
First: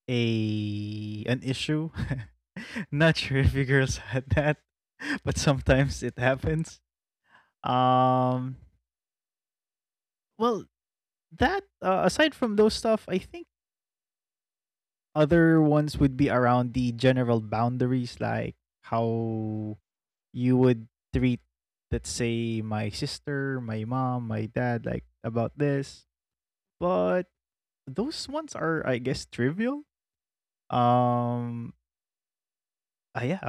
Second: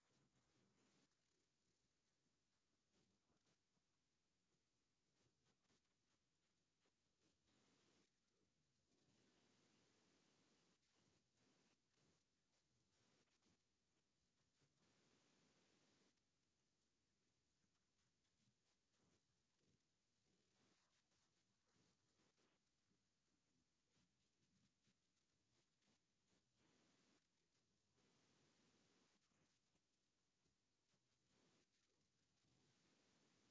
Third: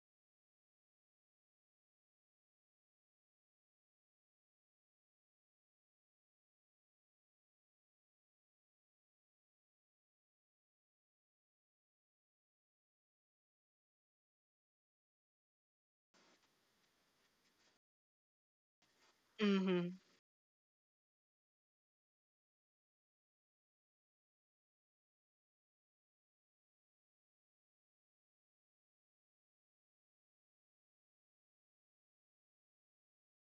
Speaker 3: a an issue. Not sure if you girls had that, but sometimes it happens. Um well, that aside from those stuff, I think other ones would be around the general boundaries, like how
Speaker 2: Mhm.
Speaker 3: you would treat, let's say, my sister, my mom, my dad, like about this. But those ones are, I guess, trivial. Um, yeah.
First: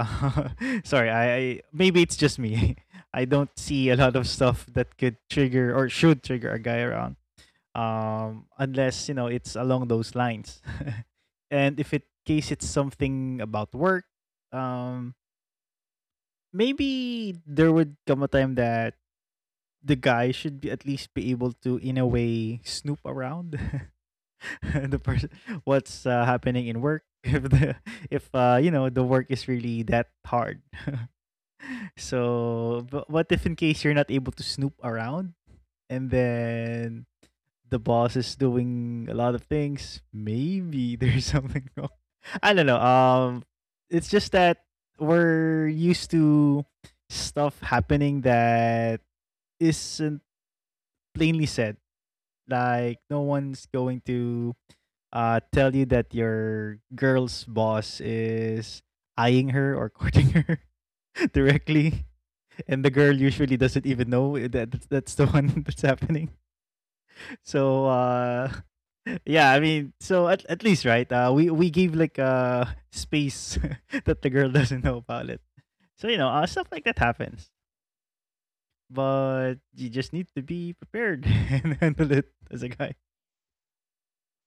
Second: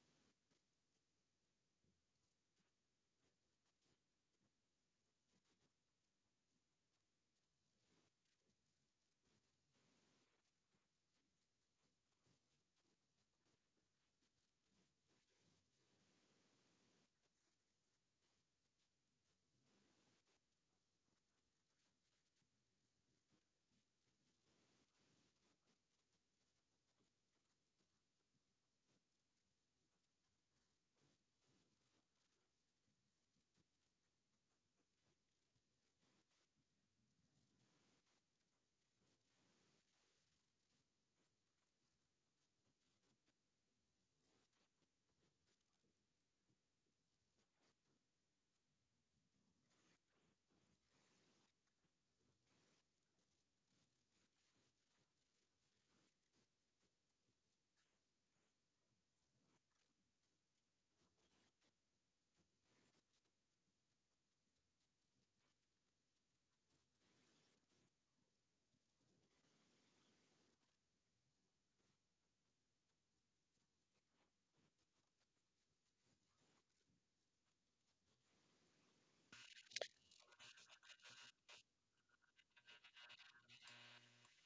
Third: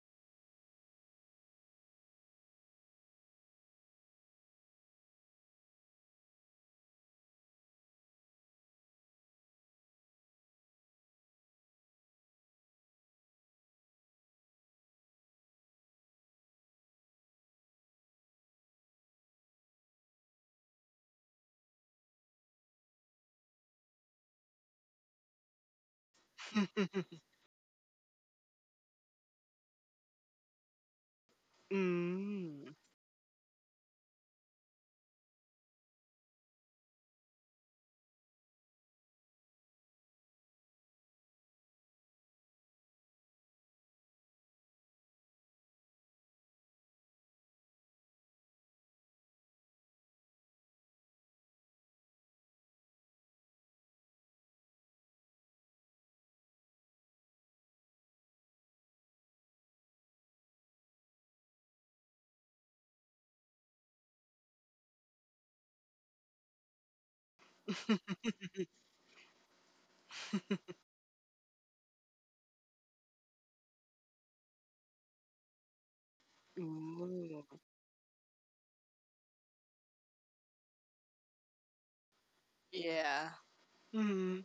Speaker 3: Sorry, I maybe it's just me. I don't see a lot of stuff that could trigger or should trigger a guy around. Unless you know it's along those lines, and if it case it's something about work, um, maybe there would come a time that the guy should be at least be able to in a way snoop around the person, what's happening in work. If the, if you know, the work is really that hard.
Speaker 2: Mm.
Speaker 3: So but what if in case you're not able to snoop around, and then the boss is doing a lot of things, maybe there's something wrong. I don't know. It's just that we're used to stuff happening that isn't plainly said. Like no one's going to tell you that your girl's boss is eyeing her or courting her directly, and the girl usually doesn't even know that that's the one that's happening. So, yeah, I mean, so at least, right, we give like space that the girl doesn't know about it. So you know, stuff like that
Speaker 2: Ooh.
Speaker 3: happens, but you just need to be prepared and handle it as a guy.
Speaker 2: Yeah. Mm.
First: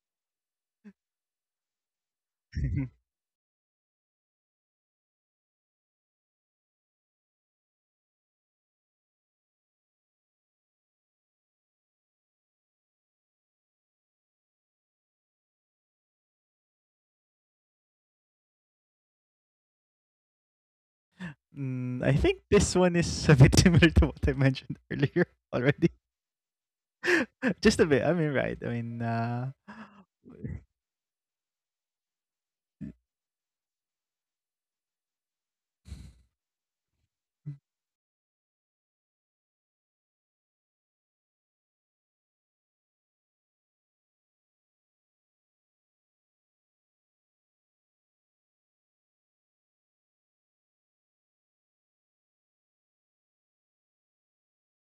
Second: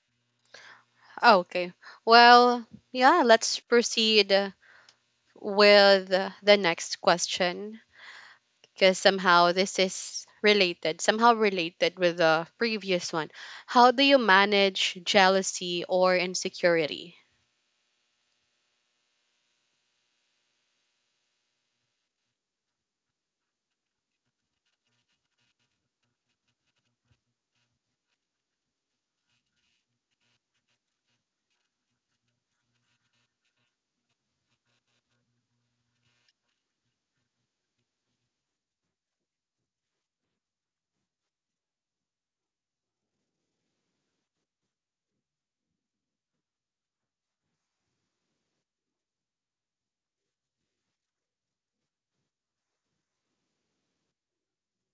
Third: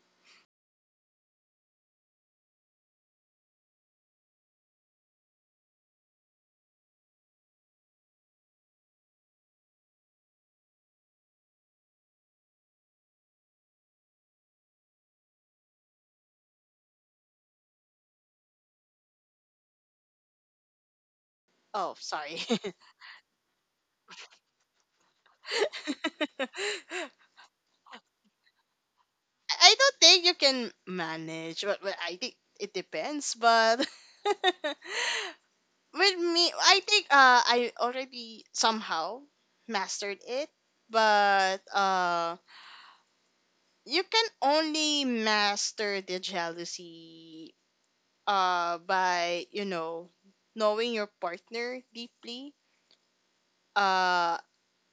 Speaker 1: Okay, well, yeah, let's proceed with the next question, because somehow this is related, somehow related with the previous one. How do you manage jealousy or insecurity?
Speaker 2: Oh,
Speaker 3: Mm, I think
Speaker 2: sorry.
Speaker 3: this one is a bit similar to what I mentioned earlier already. Just a bit. I mean, right. I mean,
Speaker 2: I don't think you can manage, but I think it depends. But with me, I think I already somehow mastered it. But you can only master the jealousy by, you know, knowing your partner deeply. Uh,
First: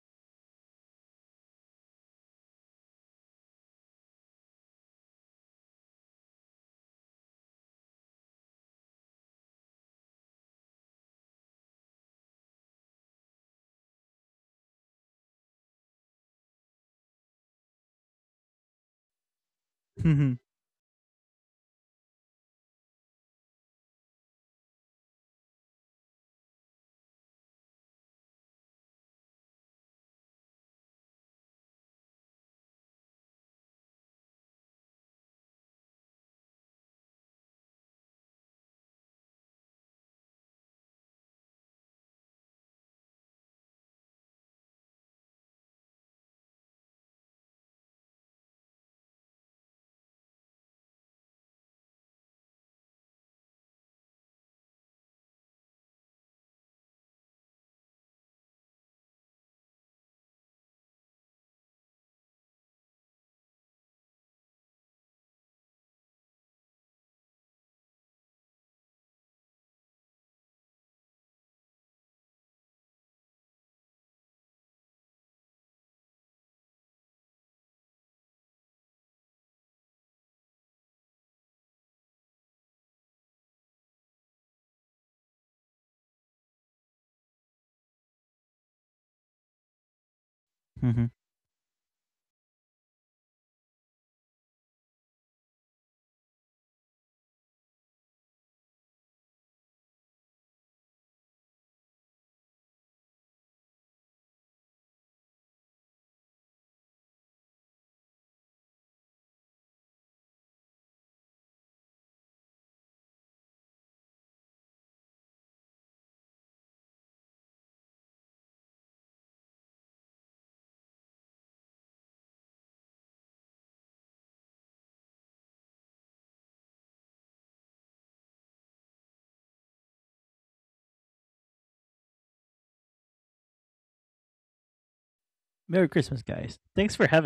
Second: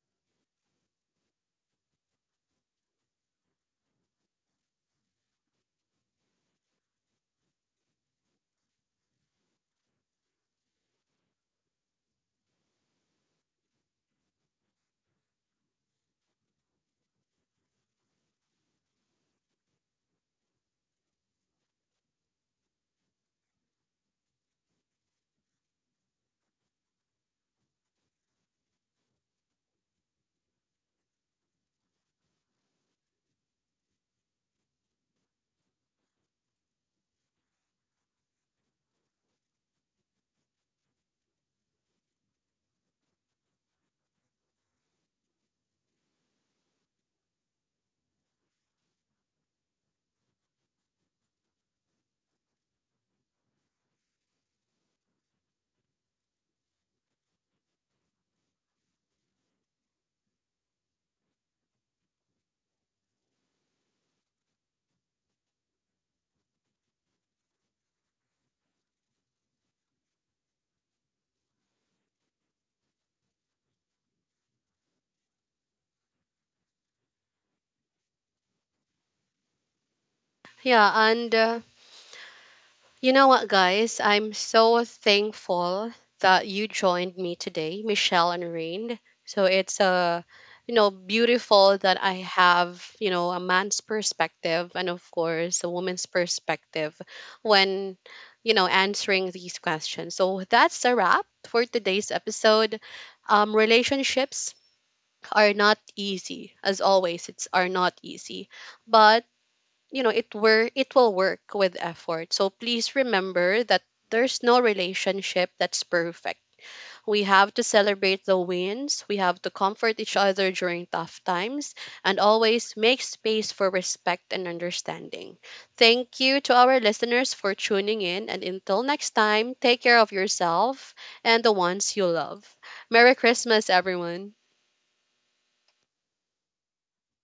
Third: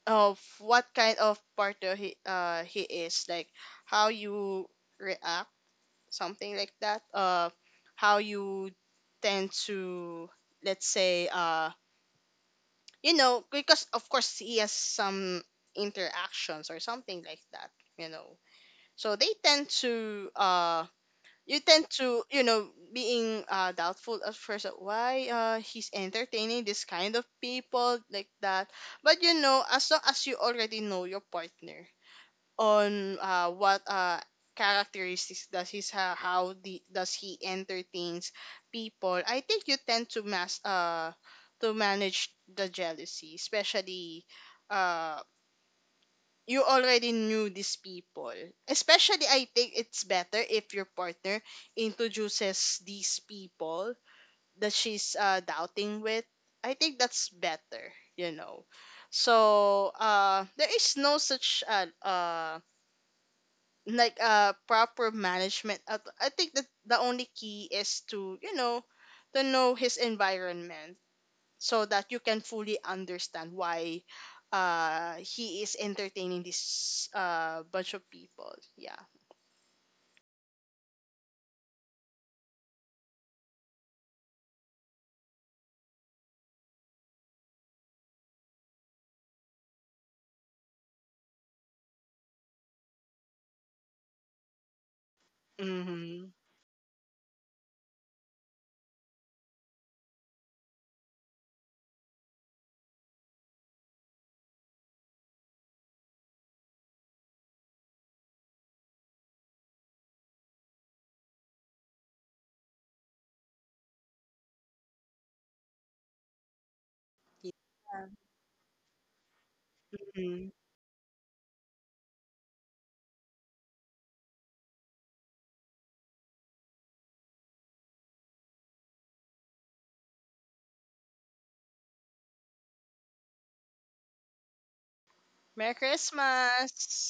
Speaker 2: of what kind of partner he he is, like how you react, something like that, how you tend to, let's say, you know, because of course he has some interactions or something like that, you know. So they tend to
Speaker 3: hmm.
Speaker 2: you tend to, you know, being doubtful at first, why he's entertaining this kind of people like that. But you know, as long as you already know your partner, on what characteristics does he how the, does he entertains people, I think you tend to mass to manage the jealousy, especially uh you already knew these people. Especially I think it's better if your partner introduces these people that she's doubting with. I think that's better, you know. So there is no such proper management. I think that the only key is to, you know, to know his environment, so that you can fully understand why he is entertaining this bunch of people. Yeah.
Speaker 1: Yeah, and you know what, guys? I'm so thankful that you joined me today, Michelle and Rain. So it's you know, beautiful that I have, you know, a man's perspective, and of course a woman's
Speaker 2: Mm-hmm.
Speaker 1: perspective when, you know, answering these questions. So that's a wrap for today's episode. Relationships are not easy, as always. It's are not easy, but you know it will work with effort. So please remember that there's no relationship that's perfect. We have to celebrate the wins, we have to comfort each other
Speaker 2: Mm.
Speaker 1: during tough times, and always make space for respect and understanding. Thank you to our listeners for tuning in, and until next time, take care of yourself and the ones you love. Merry Christmas, everyone.
Speaker 2: Merry
Speaker 3: Merry Christmas, guys. Thanks
Speaker 2: Christmas.
Speaker 3: for having